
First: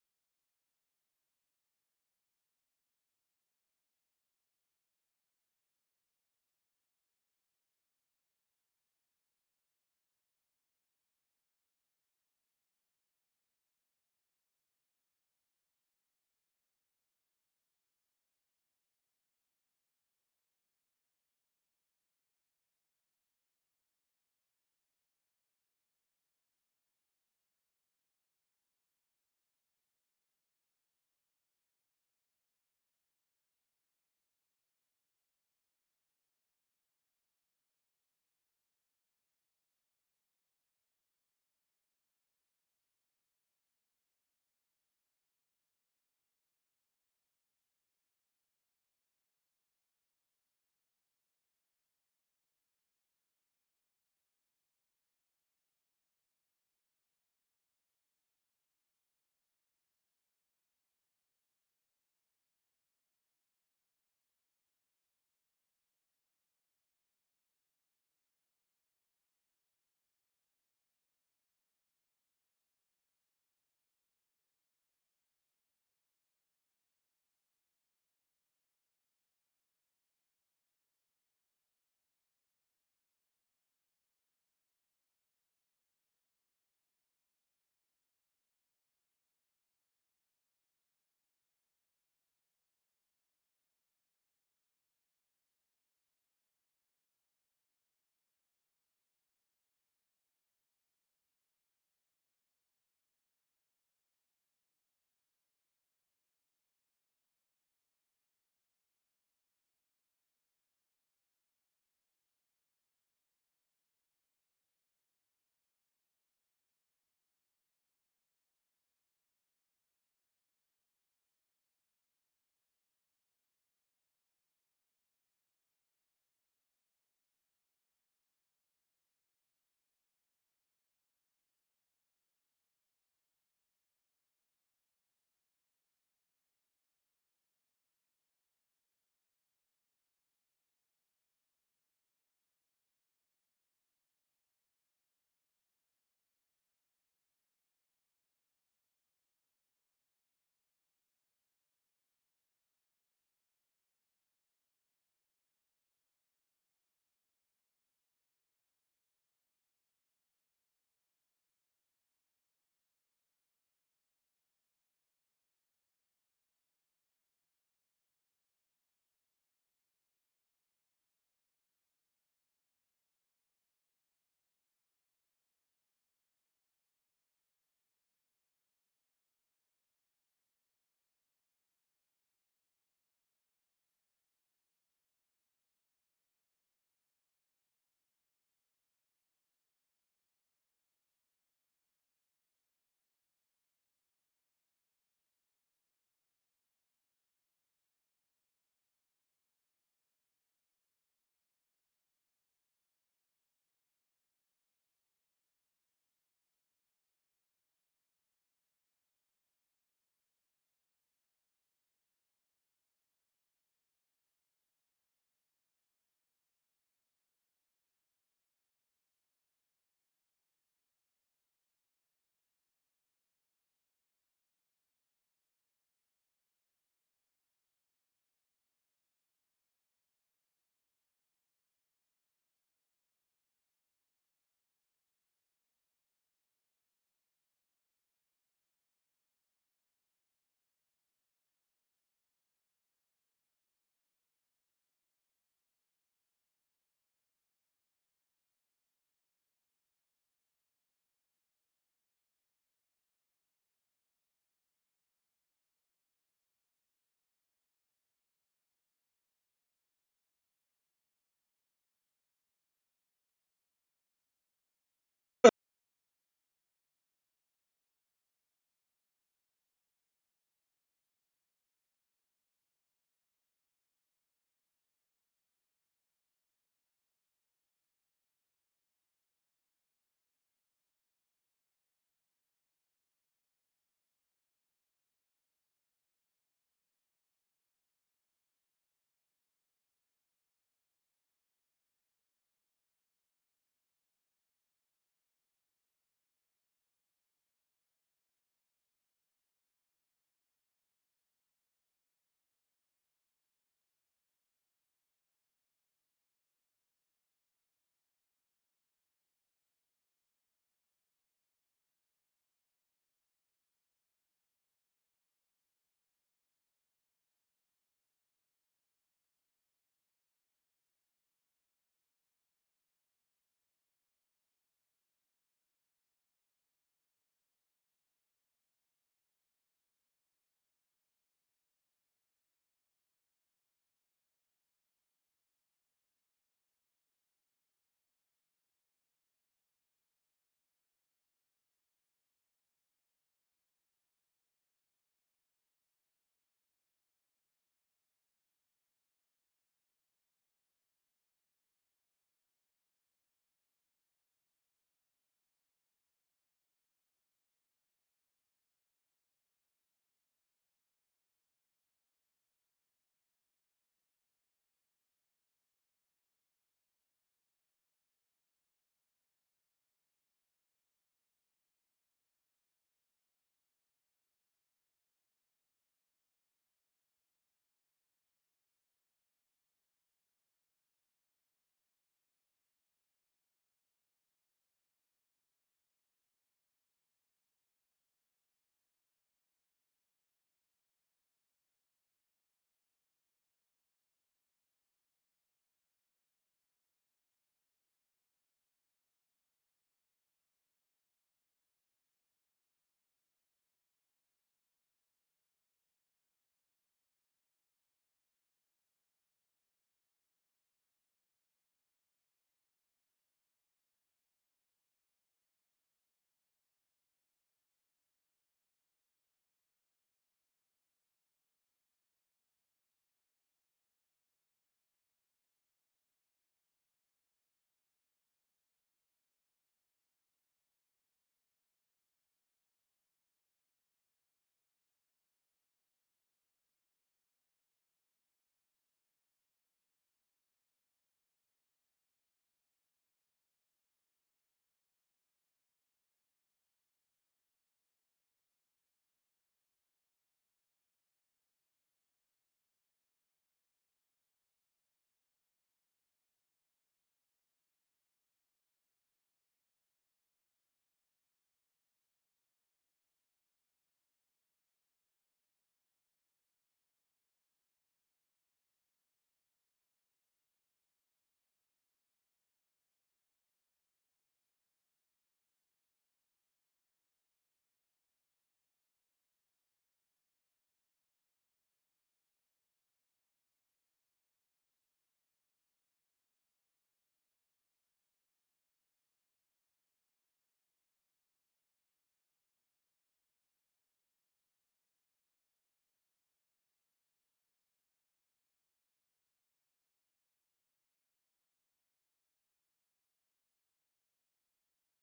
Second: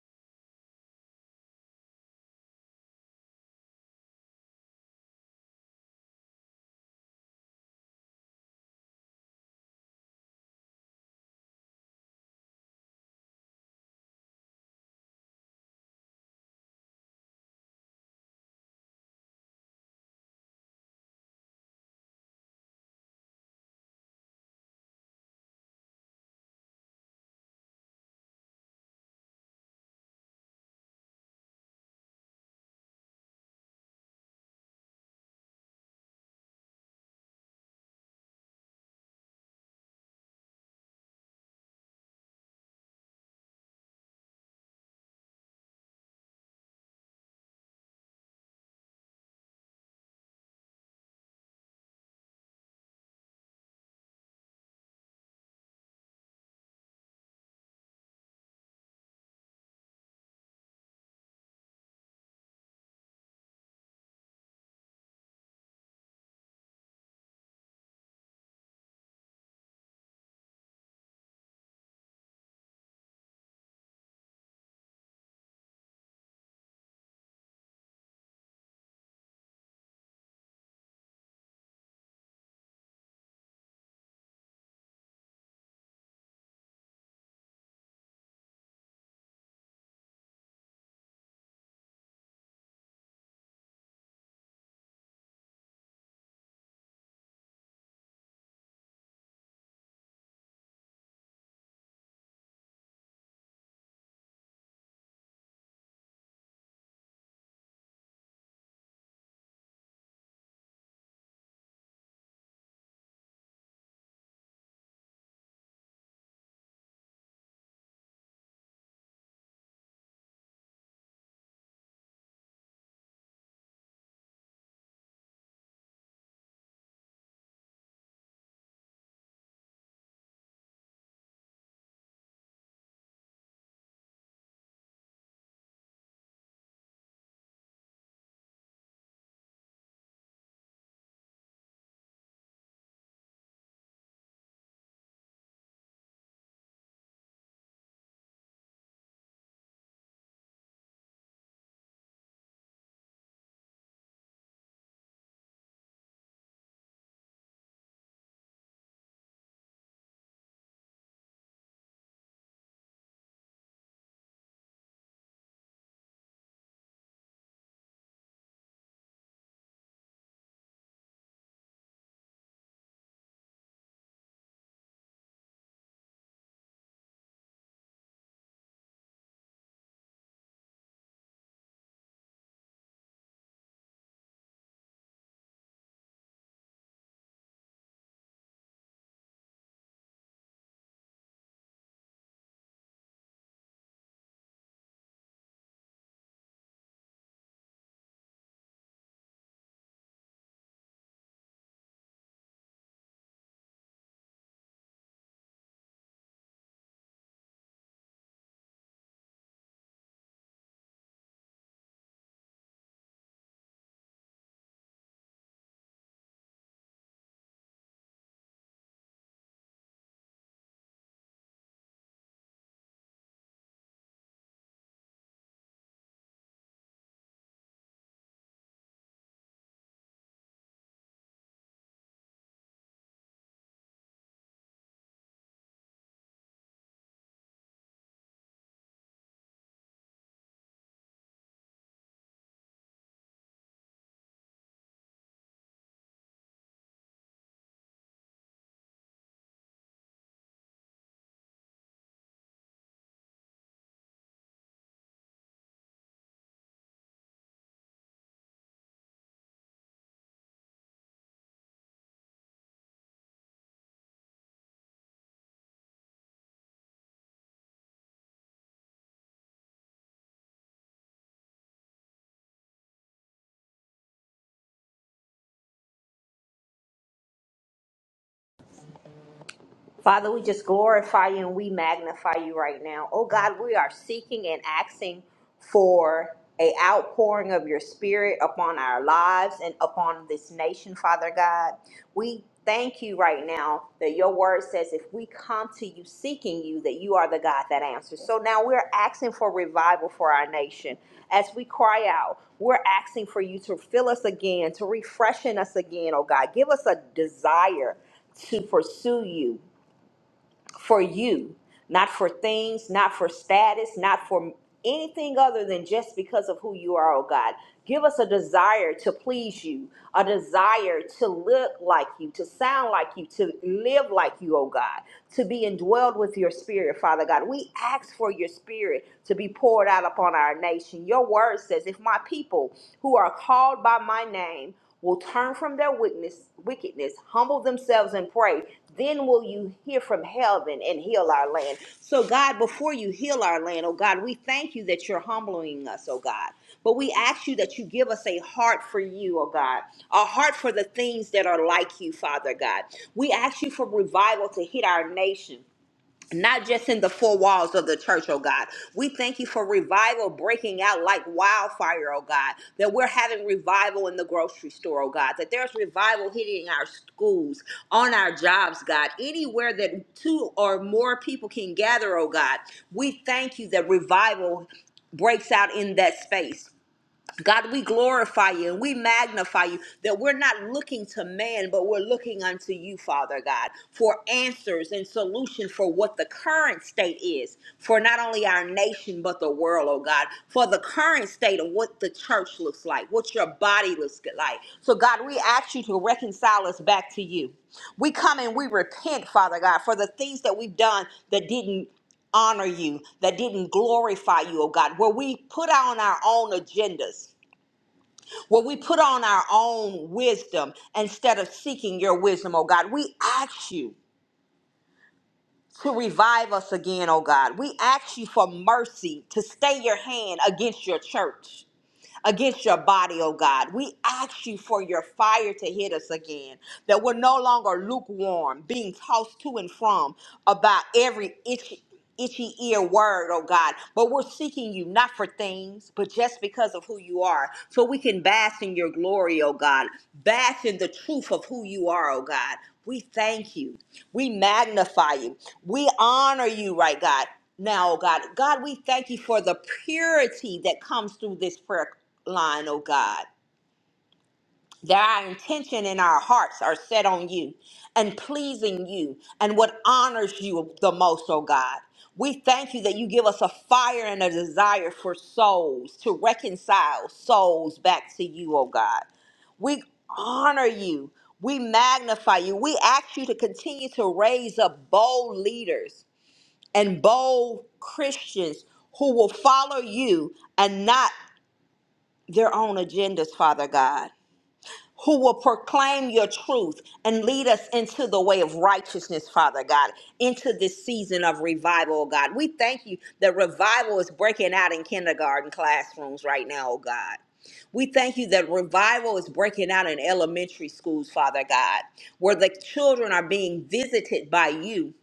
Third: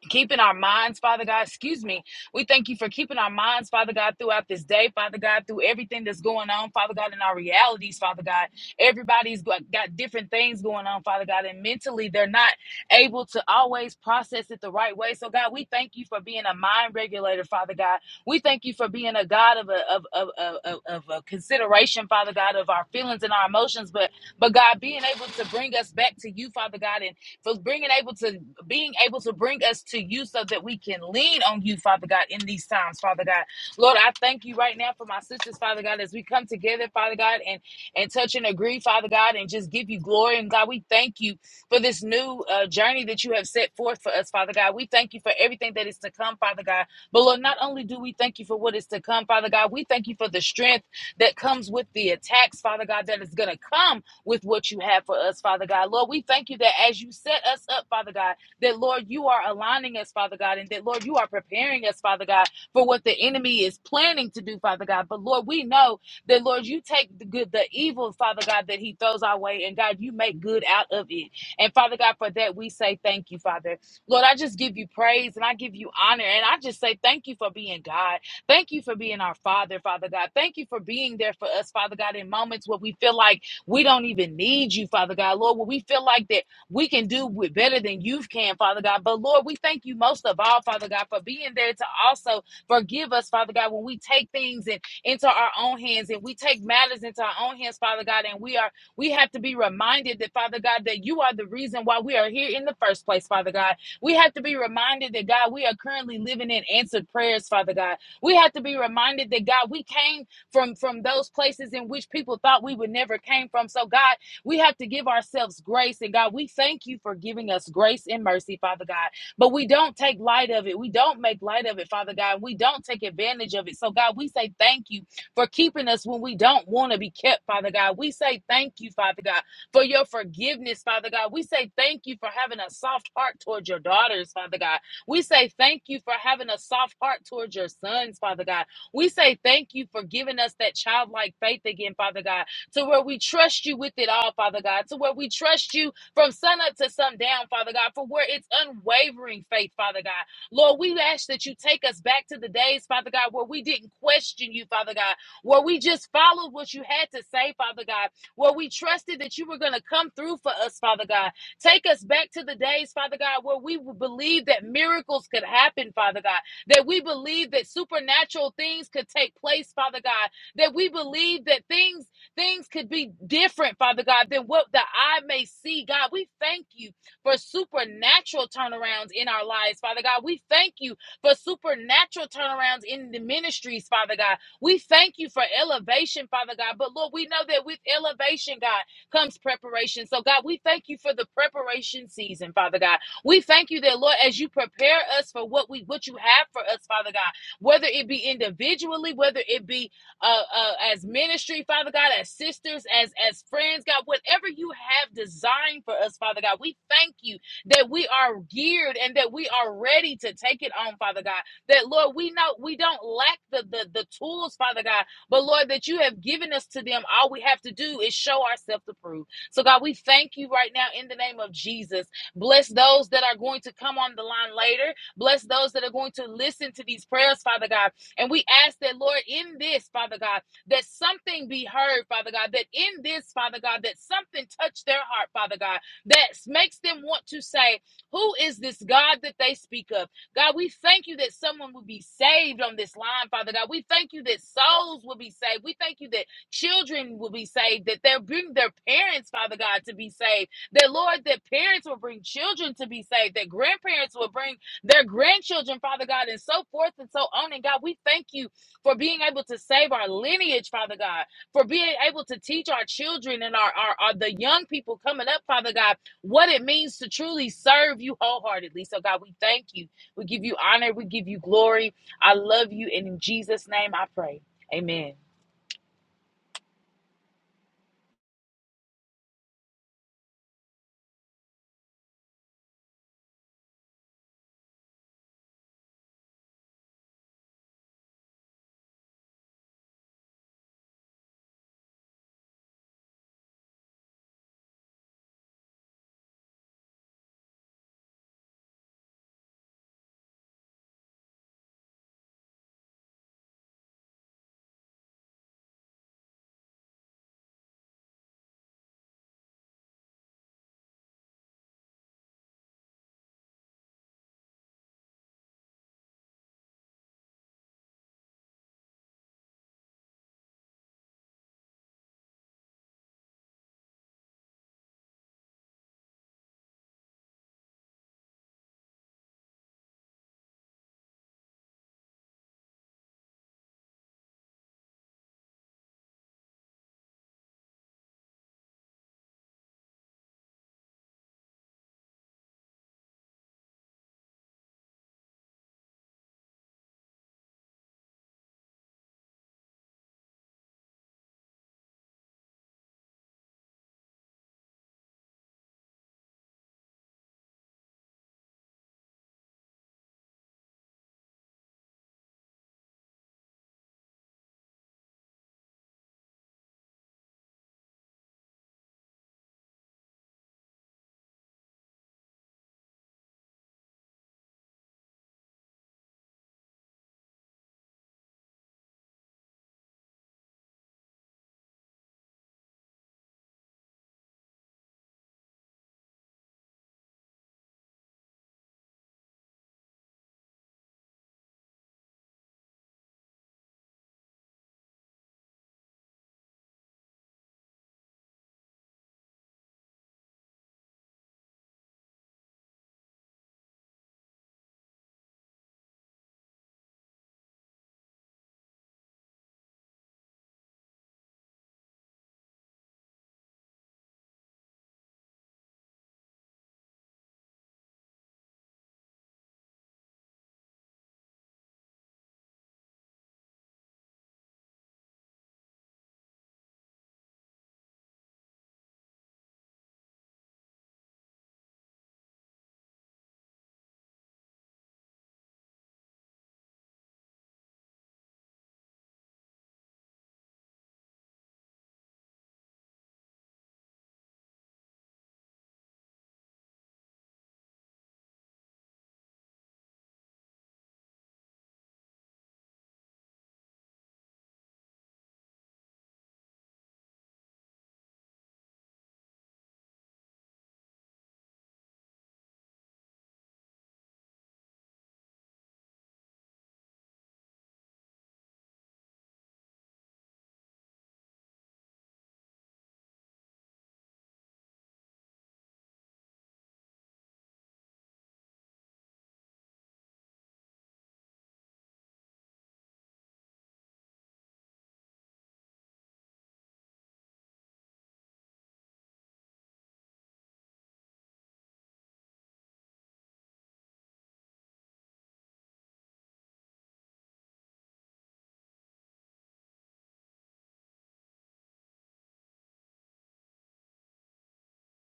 [SPEAKER 3] keeping our minds, Father God. Excuse me. We thank you for keeping our minds, Father God, throughout this day, Father God, through everything that's going on, Father God, in our realities, Father God. Everybody's got, got different things going on, Father God, and mentally they're not able to always process it the right way. So, God, we thank you for being a mind regulator, Father God. We thank you for being a God of a of of of, of, of a consideration, Father God, of our feelings and our emotions, but but God, being able to bring us back to you, Father God, and for being able to being able to bring us to you so that we can lean on you, Father God, in these times, Father God. Lord, I thank you right now for my sisters, Father God, as we come together, Father God, and and touch and agree, Father God, and just give you glory. And God, we thank you for this new uh, journey that you have set forth for us, Father God. We thank you for everything that is to come, Father God. But Lord, not only do we thank you for what is to come, Father God, we thank you for the strength that comes with the attacks, Father God, that is going to come with what you have for us, Father God. Lord, we thank you that as you set us up, Father God that, Lord, you are aligning us, Father God, and that, Lord, you are preparing us, Father God, for what the enemy is planning to do, Father God. But, Lord, we know that, Lord, you take the good, the evil, Father God, that he throws our way, and God, you make good out of it. And, Father God, for that, we say thank you, Father. Lord, I just give you praise and I give you honor, and I just say thank you for being God. Thank you for being our Father, Father God. Thank you for being there for us, Father God, in moments where we feel like we don't even need you, Father God. Lord, when we feel like that we can do with better than you can, Father God. But Lord, we thank you most of all, Father God, for being there to also forgive us, Father God, when we take things and into our own hands and we take matters into our own hands, Father God, and we are we have to be reminded that, Father God, that you are the reason why we are here in the first place, Father God. We have to be reminded that, God, we are currently living in answered prayers, Father God. We have to be reminded that, God, we came from from those places in which people thought we would never came from. So, God, we have to give ourselves grace. And God, we thank you for giving us grace and mercy, Father God. But we don't take light of it. We don't make light of it, Father God. We don't take advantage of it. So, God, we say thank you for keeping us when we don't want to be kept, Father God. We say thank you, Father God, for your forgiveness, Father God. We say thank you for having a soft heart towards your daughters, Father God. We say thank you for having a soft heart towards your sons, Father God. We say thank you for giving us that childlike faith again, Father God to where we trust you with it all, Father God, to where we trust you from sunup to sundown, Father God, for where it's unwavering faith, Father God. Lord, we ask that you take us back to the days, Father God, where we didn't question you, Father God, where we just followed what you had to say, Father God, where we trusted that you were going to come through for us, Father God. Take us back to the days, Father God, where we believed that miracles could happen, Father God, that we believed that supernatural things could take place, Father God, that we believed that things Things could be different, Father God, than what the eye may see. God, we thank you for supernatural turnarounds in our lives, Father God. We thank you for supernatural turnarounds in the ministries, Father God. We thank you for elevation, Father God. But Lord, we know that with elevation, God, comes preparation. So, God, we thank you for the preparation season, Father God. We thank you that, Lord, as you prepare us for what we what you have for us, Father God, whether it be individually, whether it be uh, uh, as ministry, Father God, as sisters, as as friends, God, whatever you have designed for us, Father God, we thank you that we are geared and that we are ready to take it on, Father God. That Lord, we know we don't lack the the, the tools, Father God, but Lord, that you have given us to them. All we have to do is show ourselves approved. So God, we thank you right now in the name of Jesus. Bless those that are going to come on the line later. Bless those that are going to listen to these prayers, Father God. And we ask that, Lord, in this, Father God, that something be heard, Father God, that in this, Father God, that something touch their heart, Father God, that makes them want to say, Who is this God that they speak of? God, we thank you that someone will be saved on this line, Father God. We thank you that souls will be saved. We thank you that children will be saved, that they'll bring their parents, Father God, to be saved. That, Lord, that parents will bring children to be saved, that grandparents will bring their grandchildren, Father God, and so forth and so on. And God, we thank you for being able to save our lineage, Father God, for being able to teach our children and our, our, our the young people coming up, Father God, what it means to truly serve you wholeheartedly. So God, we thank you. We give you honor. We give you glory. I love you. And in Jesus' name I pray. Amen.
[SPEAKER 2] Father, we just glorify you and we magnify you right now. Oh God, we are seeking and asking for a outpouring of your spirit upon our lives and upon this nation, Father God. We thank you right now that your word says if we come to you seeking you that you are the God that answers. So now we're asking for revival for our nation. As we cry out, we're asking for you to fill us again, to refreshen us again, oh God. Give us a desire to pursue you for you, not for things, not for status, not for anything other than just because of who you are, oh God. Give us a desire to please you, a desire to look like you, to sound like you, to live like you, oh God, to be indwelled with your spirit, Father God. We ask for your spirit to be poured out upon our nation. Your word says, if my people who are called by my name, will turn from their wickedness, wickedness, humble themselves and pray, then will you hear from heaven and heal our land. So, God, before you heal our land, oh God, we thank you that you're humbling us, oh God. But we ask you that you give us a heart for you, oh God, a heart for the things that are like you, Father God. We ask you for revival to hit our nation not just in the four walls of the church, oh God. We thank you for revival breaking out like wildfire, oh God. That we're having revival in the grocery store, oh God. That there's revival hitting our schools, on our jobs, God. Anywhere that two or more people can gather, oh God. We thank you that revival breaks out in that space. God, we glorify you and we magnify you that we're not looking to man, but we're looking unto you, Father God, for answers and solution for what the current state is for not only our nation, but the world, oh God, for the current state of what the church looks like, what your body looks like. So, God, we ask you to reconcile us back to you. We come and we repent, Father God, for the things that we've done that didn't honor you, that didn't glorify you, oh God, where we put on our own agendas where we put on our own wisdom instead of seeking your wisdom, oh God. We ask you to revive us again, oh God. We ask you for mercy to stay your hand against your church against your body, oh God. We ask you for your fire to hit us again, that we're no longer lukewarm, being tossed to and from about every itchy. Itchy ear word, oh God, but we're seeking you not for things, but just because of who you are, so we can bask in your glory, oh God, bask in the truth of who you are, oh God. We thank you, we magnify you, we honor you, right, God now, oh God. God, we thank you for the purity that comes through this prayer line, O God. That our intention and our hearts are set on you and pleasing you and what honors you the most, O God. We thank you that you give us a fire and a desire for souls to reconcile souls back to you, O God. We honor you. We magnify you. We ask you to continue to raise up bold leaders and bold Christians who will follow you and not their own agendas, Father God. who will proclaim your truth and lead us into the way of righteousness, Father God, into this season of revival, oh God. We thank you that revival is breaking out in kindergarten classrooms right now, oh God. We thank you that revival is breaking out in elementary schools, Father God, where the children are being visited by you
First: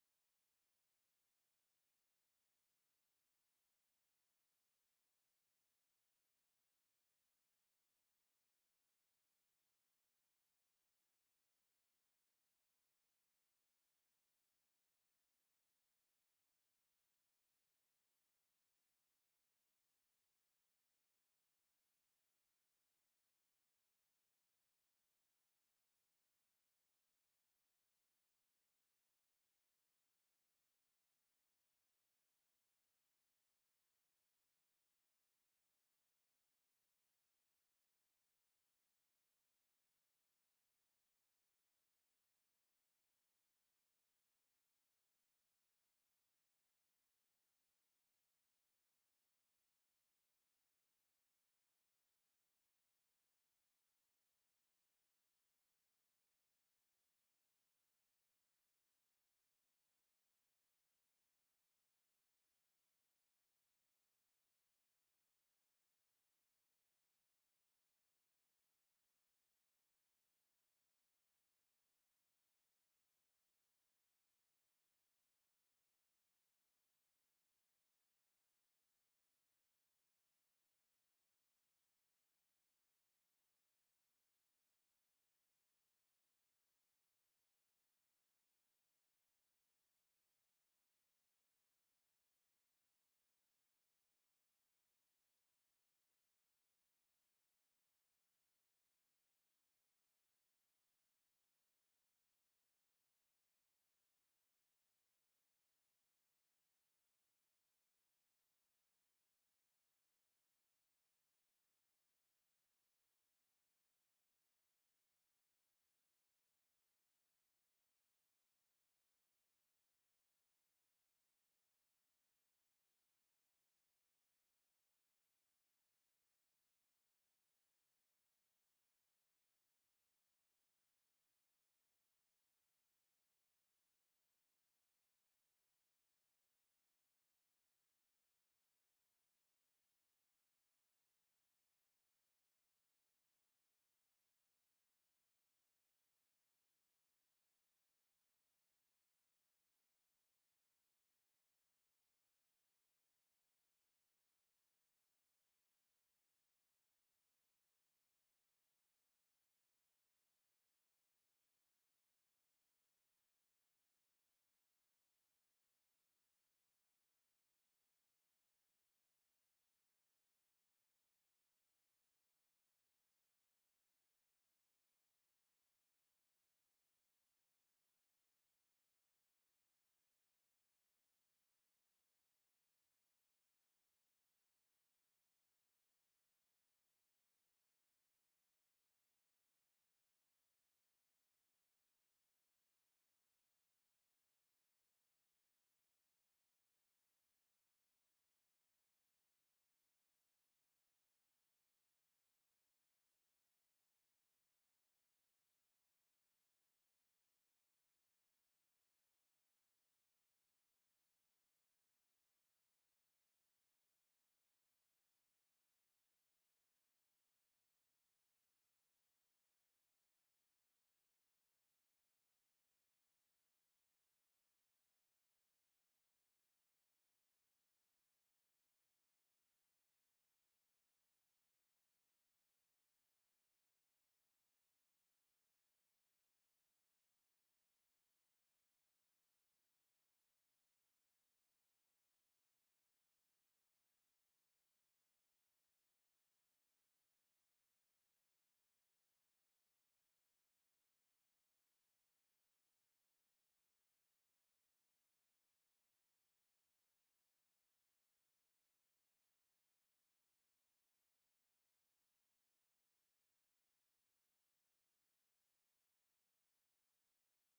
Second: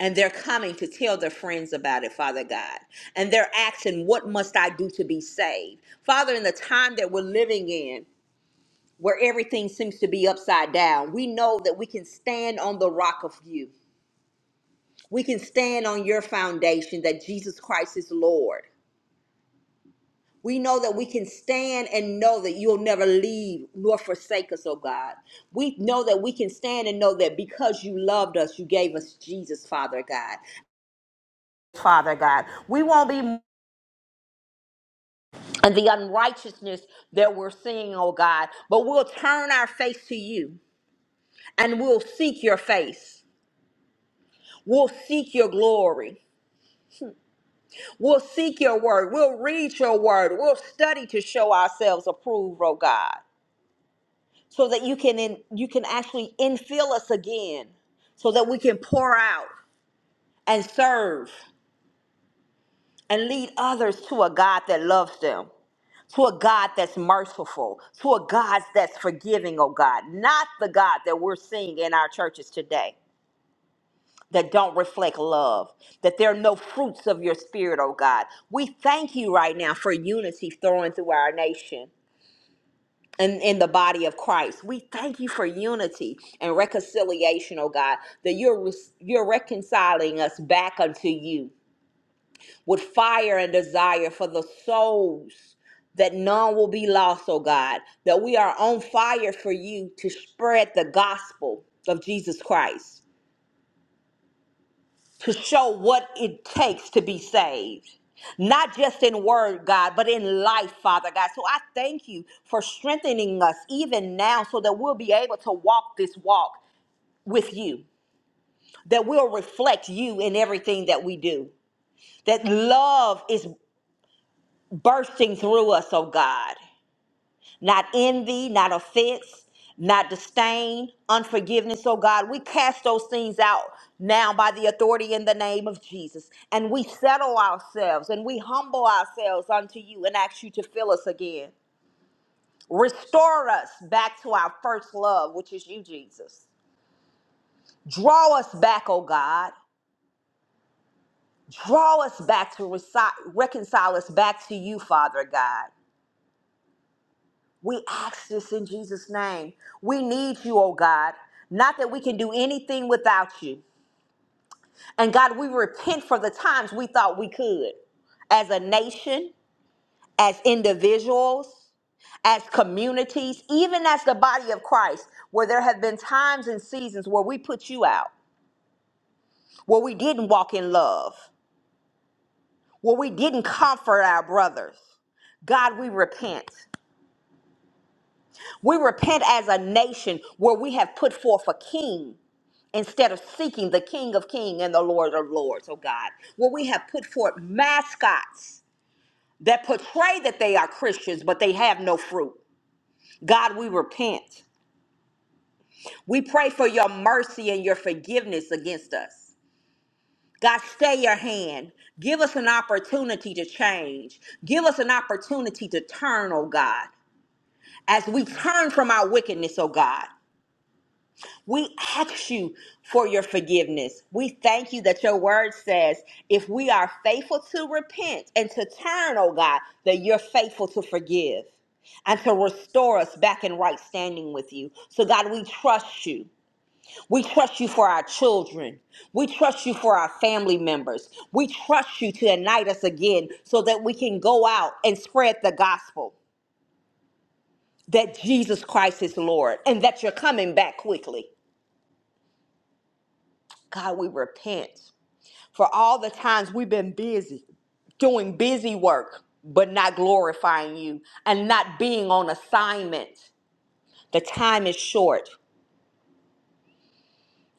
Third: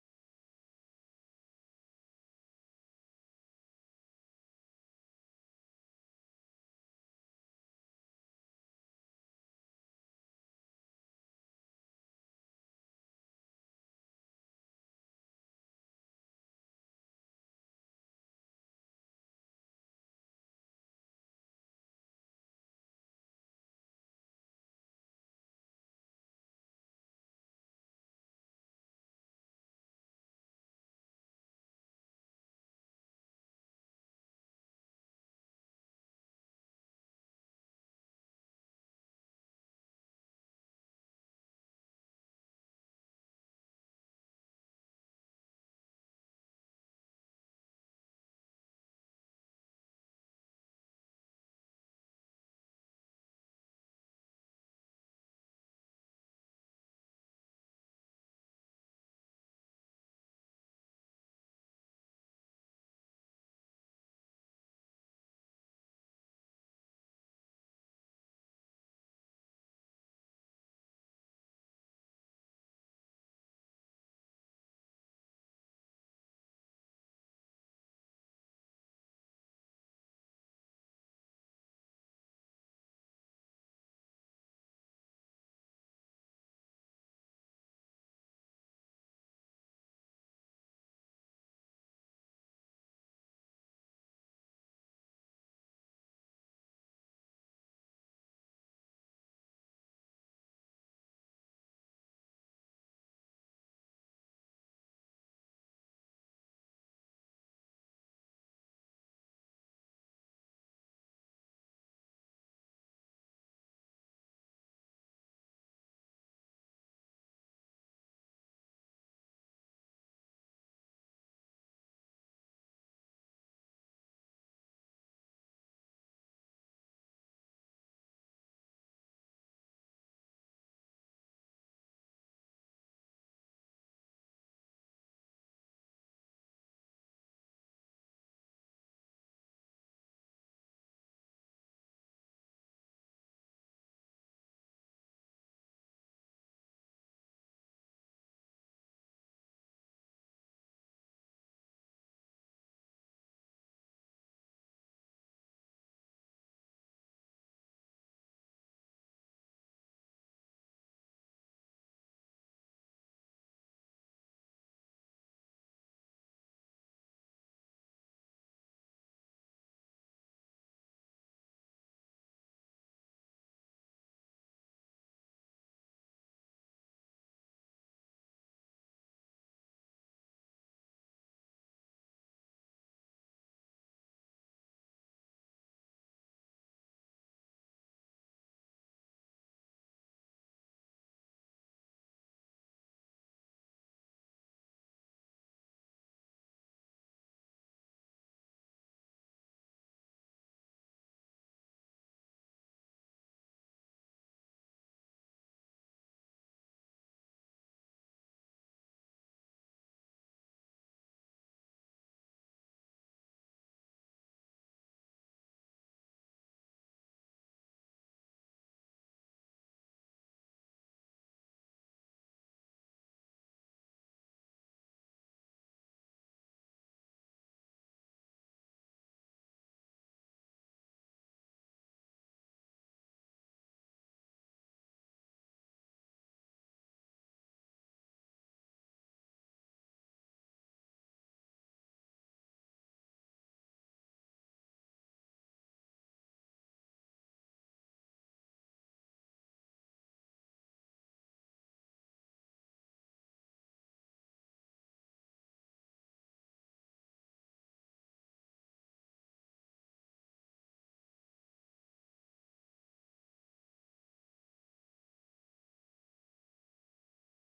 [SPEAKER 2] and they're coming to tell their friends about it, Father God. And they're asking, What must I do to be saved? Father, in the time that we're living in, where everything seems to be upside down, we know that we can stand on the rock of you. We can stand on your foundation that Jesus Christ is Lord. We know that we can stand and know that you'll never leave nor forsake us, oh God. We know that we can stand and know that because you loved us, you gave us Jesus, Father God. Father God, we won't be and the unrighteousness that we're seeing, oh God, but we'll turn our face to you and we'll seek your face. We'll seek your glory. We'll seek your word. We'll read your word. We'll study to show ourselves approved, oh God, so that you can in, you can actually infill us again, so that we can pour out and serve and lead others to a God that loves them, to a God that's merciful, to a God that's forgiving, oh God, not the God that we're seeing in our churches today. that don't reflect love, that there are no fruits of your spirit, oh God. We thank you right now for unity thrown through our nation. And in the body of Christ, we thank you for unity and reconciliation, oh God, that you're re- you're reconciling us back unto you with fire and desire for the souls that none will be lost, oh God, that we are on fire for you to spread the gospel of Jesus Christ. to show what it takes to be saved. Not just in word, God, but in life, Father God. So I thank you for strengthening us even now so that we'll be able to walk this walk with you, that we'll reflect you in everything that we do, that love is bursting through us, oh God. not envy, not offense, not disdain, unforgiveness. So, God, we cast those things out now by the authority in the name of Jesus. And we settle ourselves and we humble ourselves unto you and ask you to fill us again. Restore us back to our first love, which is you, Jesus. Draw us back, oh God. Draw us back to reci- reconcile us back to you, Father God. We ask this in Jesus' name. We need you, oh God. Not that we can do anything without you. And God, we repent for the times we thought we could as a nation, as individuals, as communities, even as the body of Christ, where there have been times and seasons where we put you out, where we didn't walk in love, where we didn't comfort our brothers. God, we repent. We repent as a nation where we have put forth a king instead of seeking the King of Kings and the Lord of Lords, oh God. Where we have put forth mascots that portray that they are Christians, but they have no fruit. God, we repent. We pray for your mercy and your forgiveness against us. God, stay your hand. Give us an opportunity to change. Give us an opportunity to turn, oh God, as we turn from our wickedness, oh God. We ask you for your forgiveness. We thank you that your word says if we are faithful to repent and to turn, oh God, that you're faithful to forgive and to restore us back in right standing with you. So, God, we trust you. We trust you for our children. We trust you for our family members. We trust you to unite us again so that we can go out and spread the gospel that Jesus Christ is Lord and that you're coming back quickly. God, we repent. for all the times we've been busy, doing busy work, but not glorifying you and not being on assignment. The time is short.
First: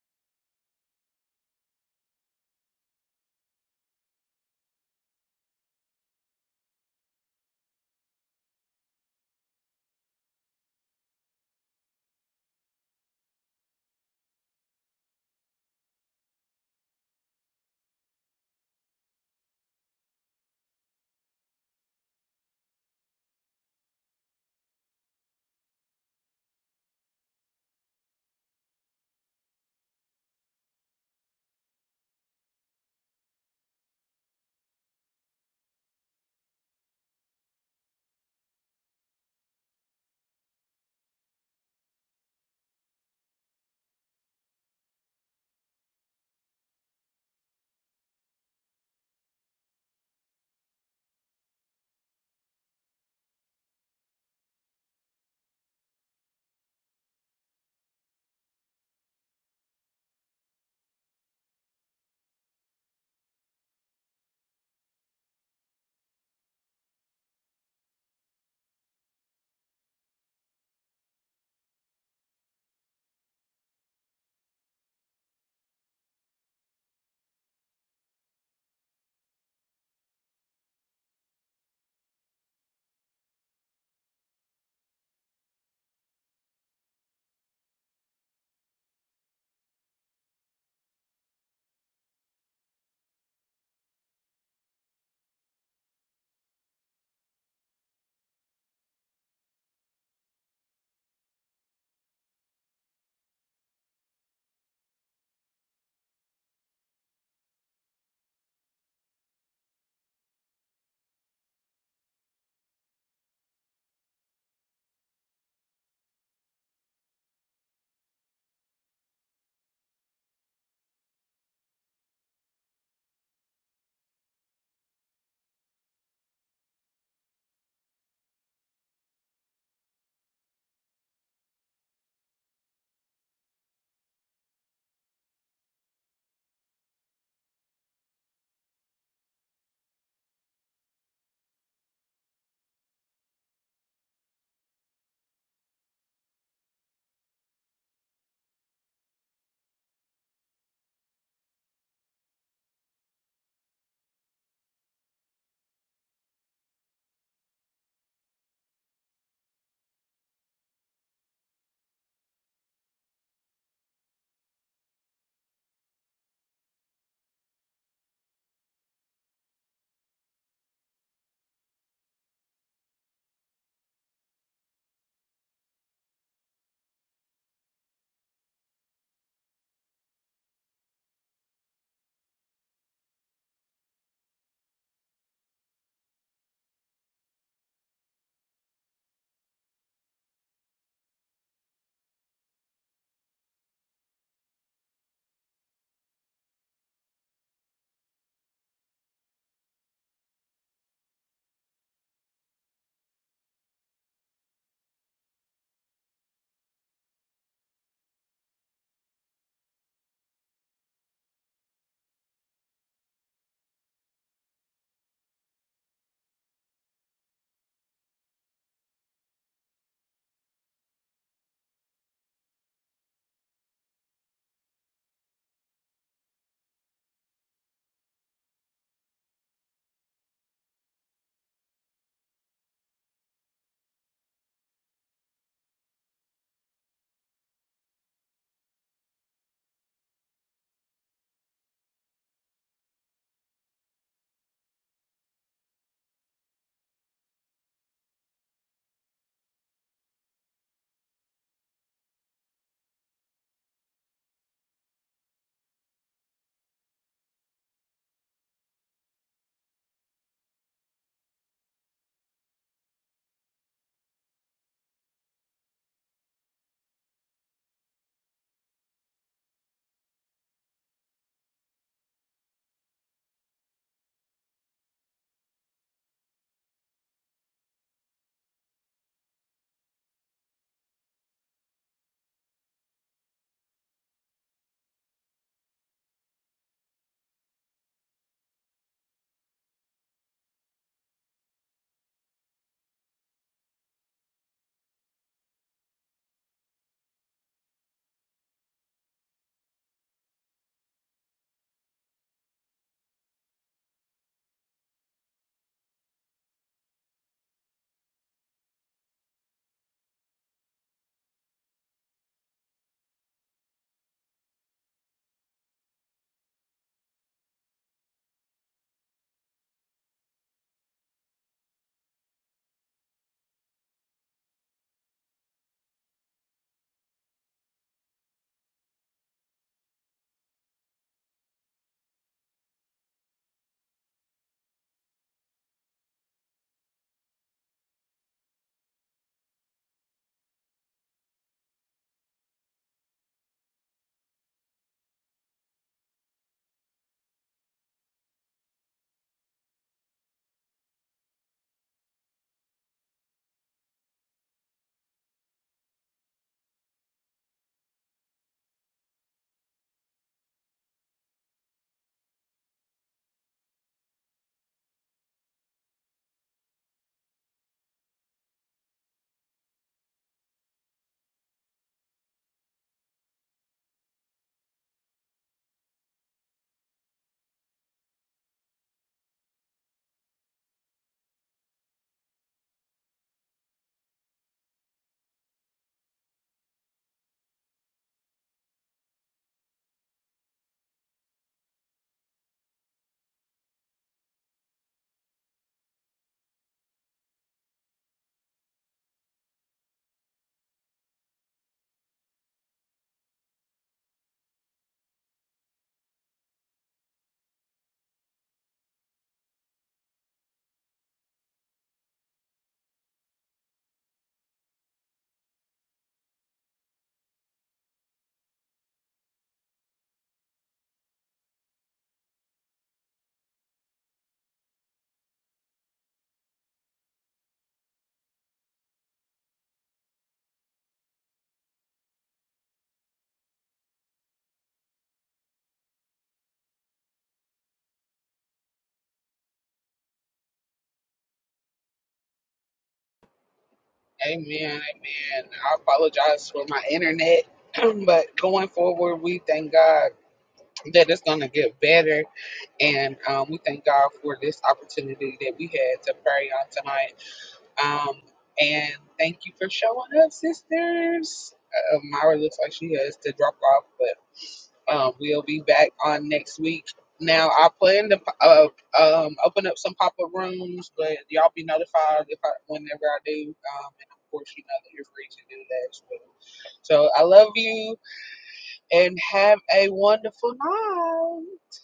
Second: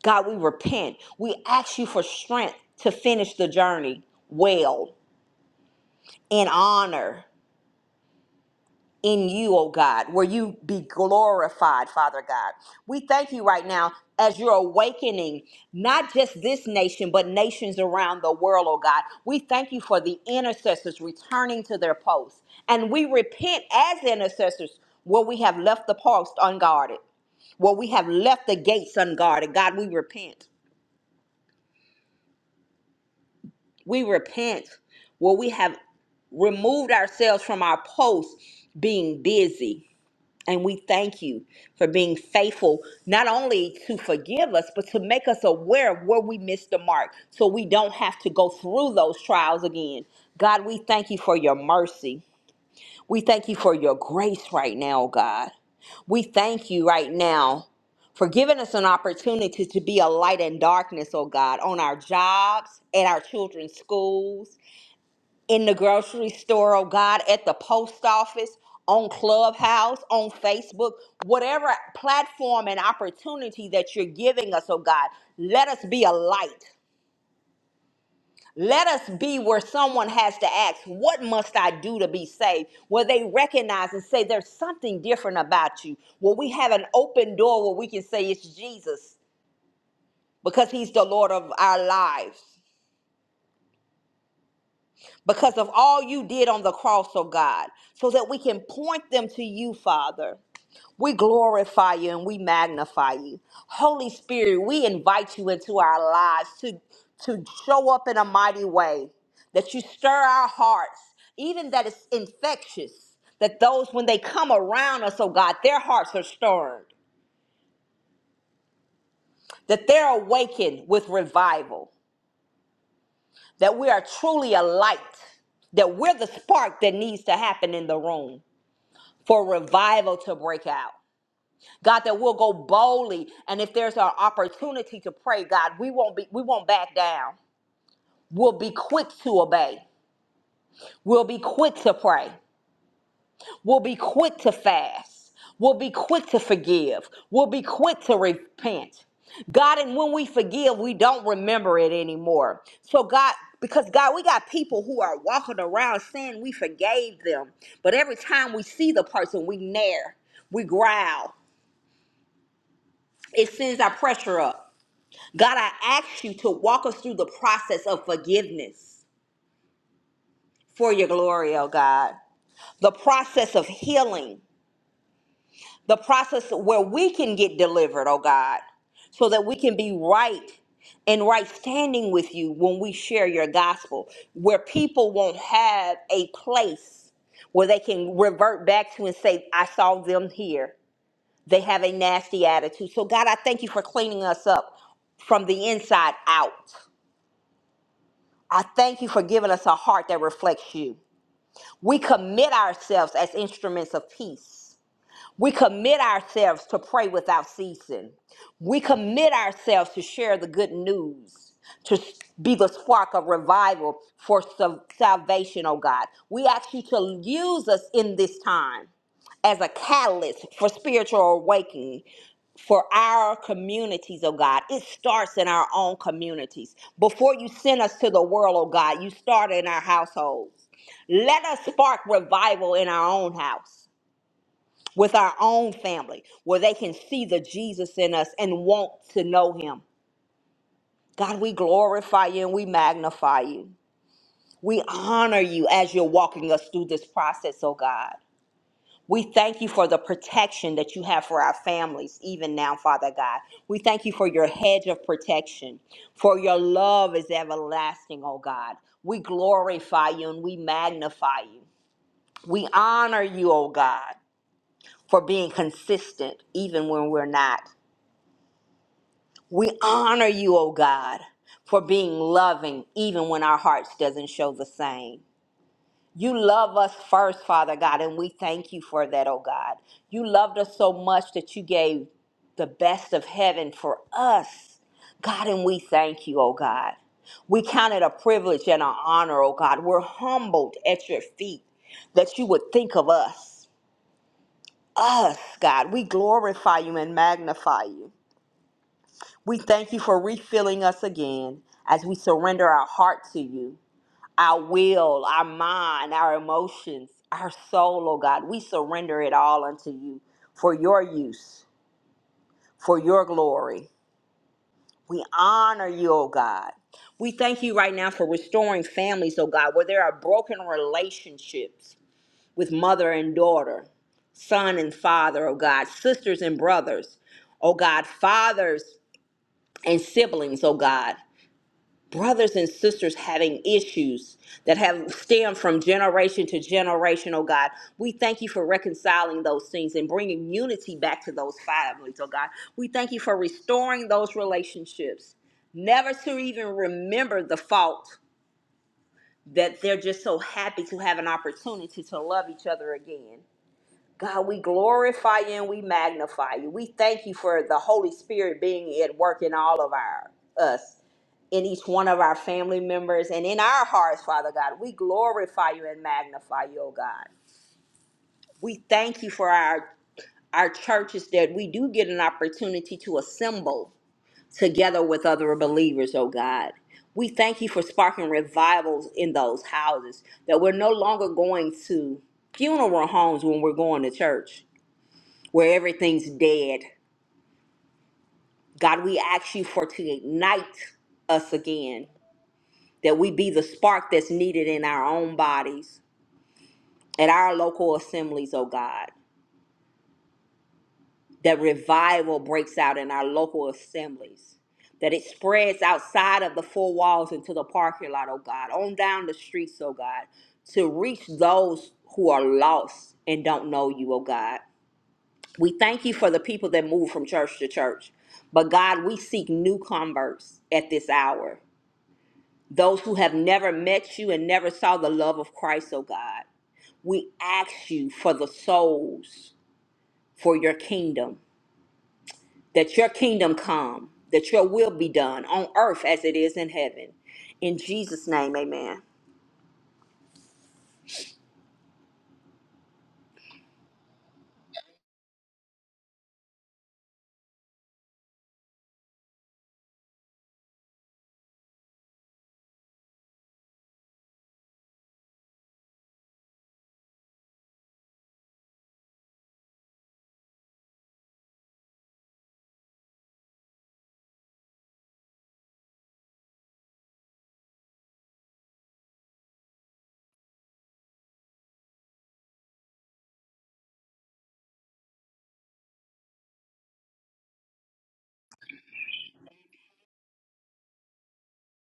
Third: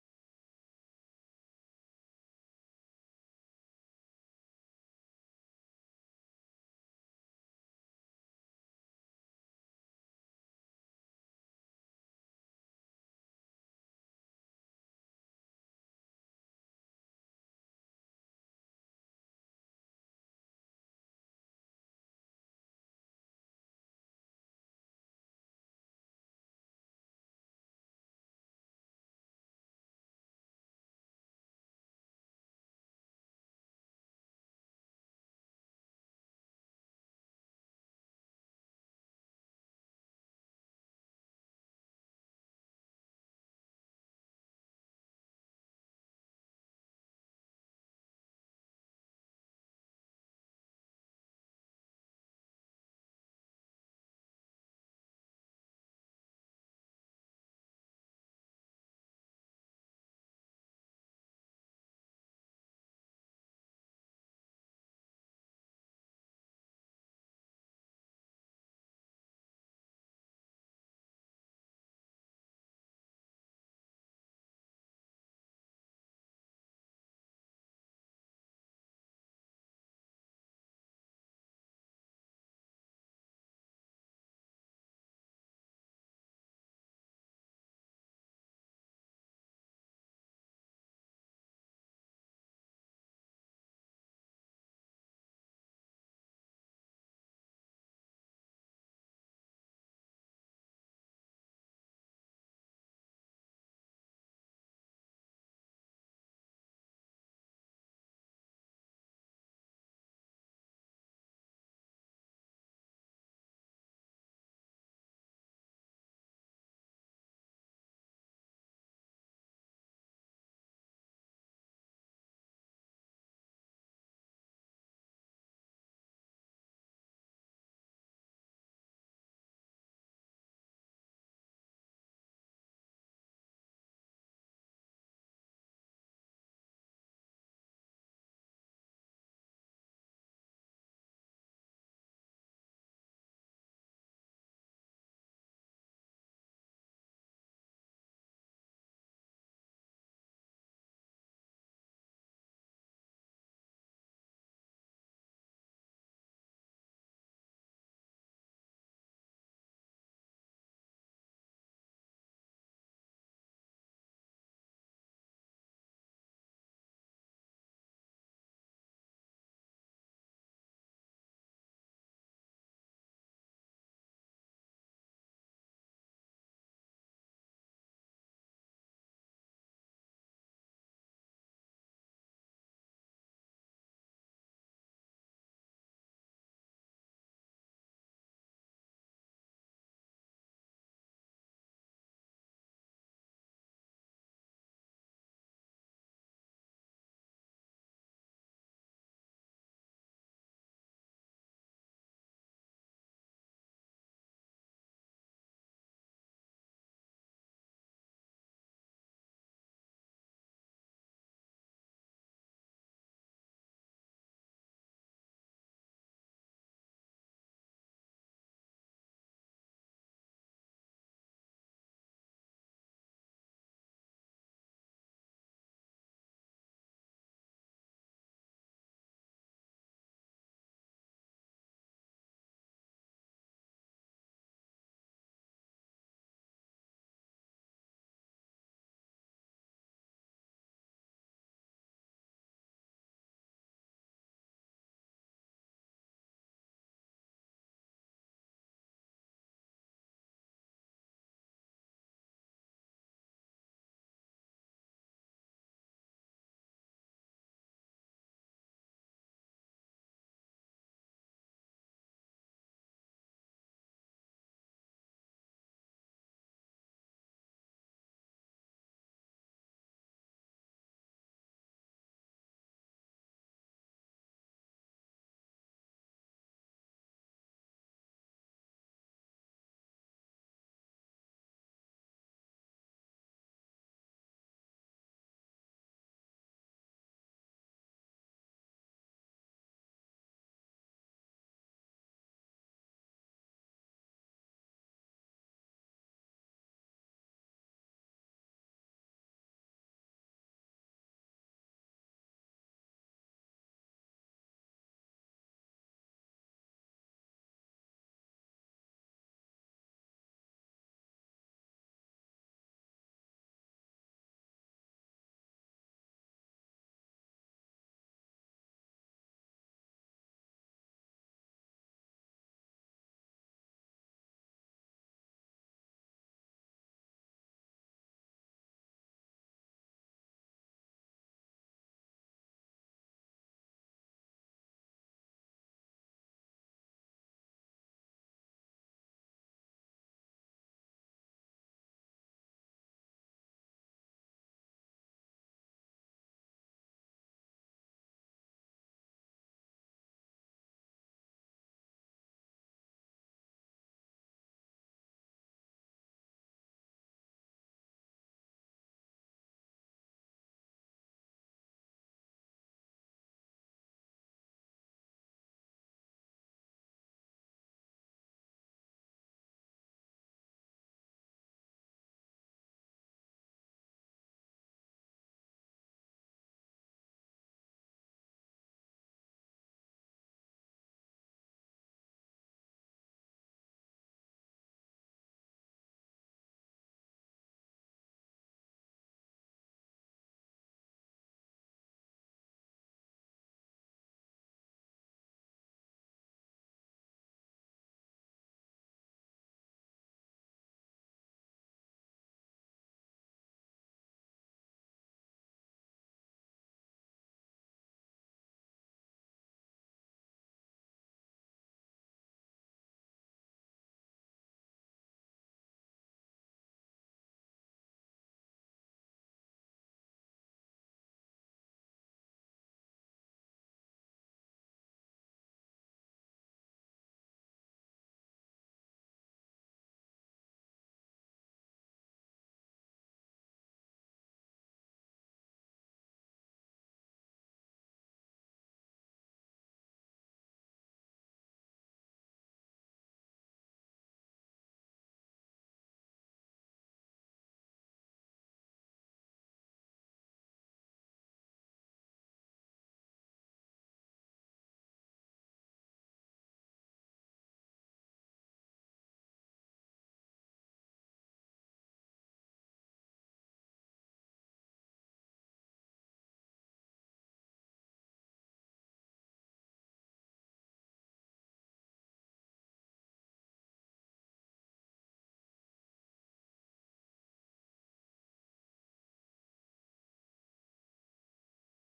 [SPEAKER 2] God, we repent. We ask you for strength to finish the journey well in honor. in you, oh God, where you be glorified, Father God. We thank you right now as you're awakening not just this nation, but nations around the world, oh God. We thank you for the intercessors returning to their posts. And we repent as intercessors where we have left the post unguarded, where we have left the gates unguarded. God, we repent. We repent where we have removed ourselves from our posts being busy And we thank you for being faithful, not only to forgive us, but to make us aware of where we missed the mark so we don't have to go through those trials again. God, we thank you for your mercy. We thank you for your grace right now, God. We thank you right now for giving us an opportunity to be a light in darkness, oh God, on our jobs, at our children's schools, in the grocery store, oh God, at the post office, on Clubhouse, on Facebook, whatever platform and opportunity that you're giving us, oh God, let us be a light. Let us be where someone has to ask, What must I do to be saved? Where they recognize and say, There's something different about you. Where we have an open door where we can say, It's Jesus because he's the Lord of our lives. because of all you did on the cross, oh God, so that we can point them to you, Father. We glorify you and we magnify you. Holy Spirit, we invite you into our lives to, to show up in a mighty way, that you stir our hearts, even that it's infectious, that those, when they come around us, oh God, their hearts are stirred, that they're awakened with revival, that we are truly a light that we're the spark that needs to happen in the room. for revival to break out. God, that we'll go boldly, and if there's an opportunity to pray, God, we won't be we won't back down. We'll be quick to obey. We'll be quick to pray. We'll be quick to fast. We'll be quick to forgive. We'll be quick to repent. God, and when we forgive, we don't remember it anymore. So, God, because God, we got people who are walking around saying we forgave them, but every time we see the person, we nair, we growl, It sends our pressure up. God, I ask you to walk us through the process of forgiveness for your glory, oh God. The process of healing, the process where we can get delivered, oh God, so that we can be right and right standing with you when we share your gospel, where people won't have a place where they can revert back to and say, I saw them here. They have a nasty attitude. So, God, I thank you for cleaning us up from the inside out. I thank you for giving us a heart that reflects you. We commit ourselves as instruments of peace. We commit ourselves to pray without ceasing. We commit ourselves to share the good news, to s- be the spark of revival for sal- salvation, oh God. We ask you to use us in this time as a catalyst for spiritual awakening for our communities, oh God. It starts in our own communities. Before you send us to the world, oh God, you start in our households. Let us spark revival in our own house with our own family where they can see the Jesus in us and want to know him. God, we glorify you and we magnify you. We honor you as you're walking us through this process, oh God. We thank you for the protection that you have for our families, even now, Father God. We thank you for your hedge of protection, for your love is everlasting, oh God. We glorify you and we magnify you. We honor you, oh God, for being consistent, even when we're not. We honor you, O God, for being loving even when our hearts doesn't show the same. You love us first, Father God, and we thank you for that, O God. You loved us so much that you gave the best of heaven for us. God, and we thank you, O God. We count it a privilege and an honor, O God. We're humbled at your feet that you would think of us. Us, God. We glorify you and magnify you. We thank you for refilling us again as we surrender our heart to you, our will, our mind, our emotions, our soul, oh God. We surrender it all unto you for your use, for your glory. We honor you, oh God. We thank you right now for restoring families, oh God, where there are broken relationships with mother and daughter, son and father, oh God, sisters and brothers, oh God, fathers and siblings, oh God. brothers and sisters having issues that have stemmed from generation to generation, oh God. We thank you for reconciling those things and bringing unity back to those families, oh God. We thank you for restoring those relationships, never to even remember the fault that they're just so happy to have an opportunity to love each other again. God, we glorify you and we magnify you. We thank you for the Holy Spirit being at work in all of our us, in each one of our family members, and in our hearts, Father God. We glorify you and magnify you, oh God. We thank you for our our churches that we do get an opportunity to assemble together with other believers, oh God. We thank you for sparking revivals in those houses, that we're no longer going to funeral homes when we're going to church where everything's dead. God, we ask you for to ignite us again, that we be the spark that's needed in our own bodies, at our local assemblies, oh God, that revival breaks out in our local assemblies, that it spreads outside of the four walls into the parking lot, oh God, on down the streets, oh God, to reach those who are lost and don't know you, oh God. We thank you for the people that move from church to church. But God, we seek new converts at this hour, those who have never met you and never saw the love of Christ, oh God. We ask you for the souls for your kingdom, that your kingdom come, that your will be done on earth as it is in heaven. In Jesus' name, amen.
[SPEAKER 1] Amen.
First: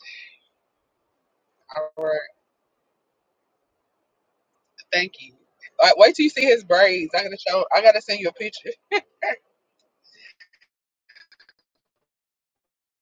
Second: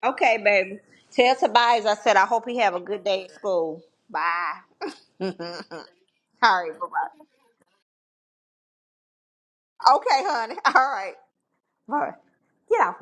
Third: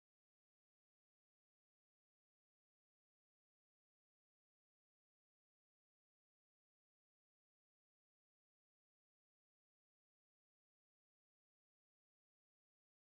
[SPEAKER 2] Okay, baby. Tell Tobias I said I hope he have a good day at school. Bye. All right, bye-bye. Okay, honey. All right. All right. Yeah,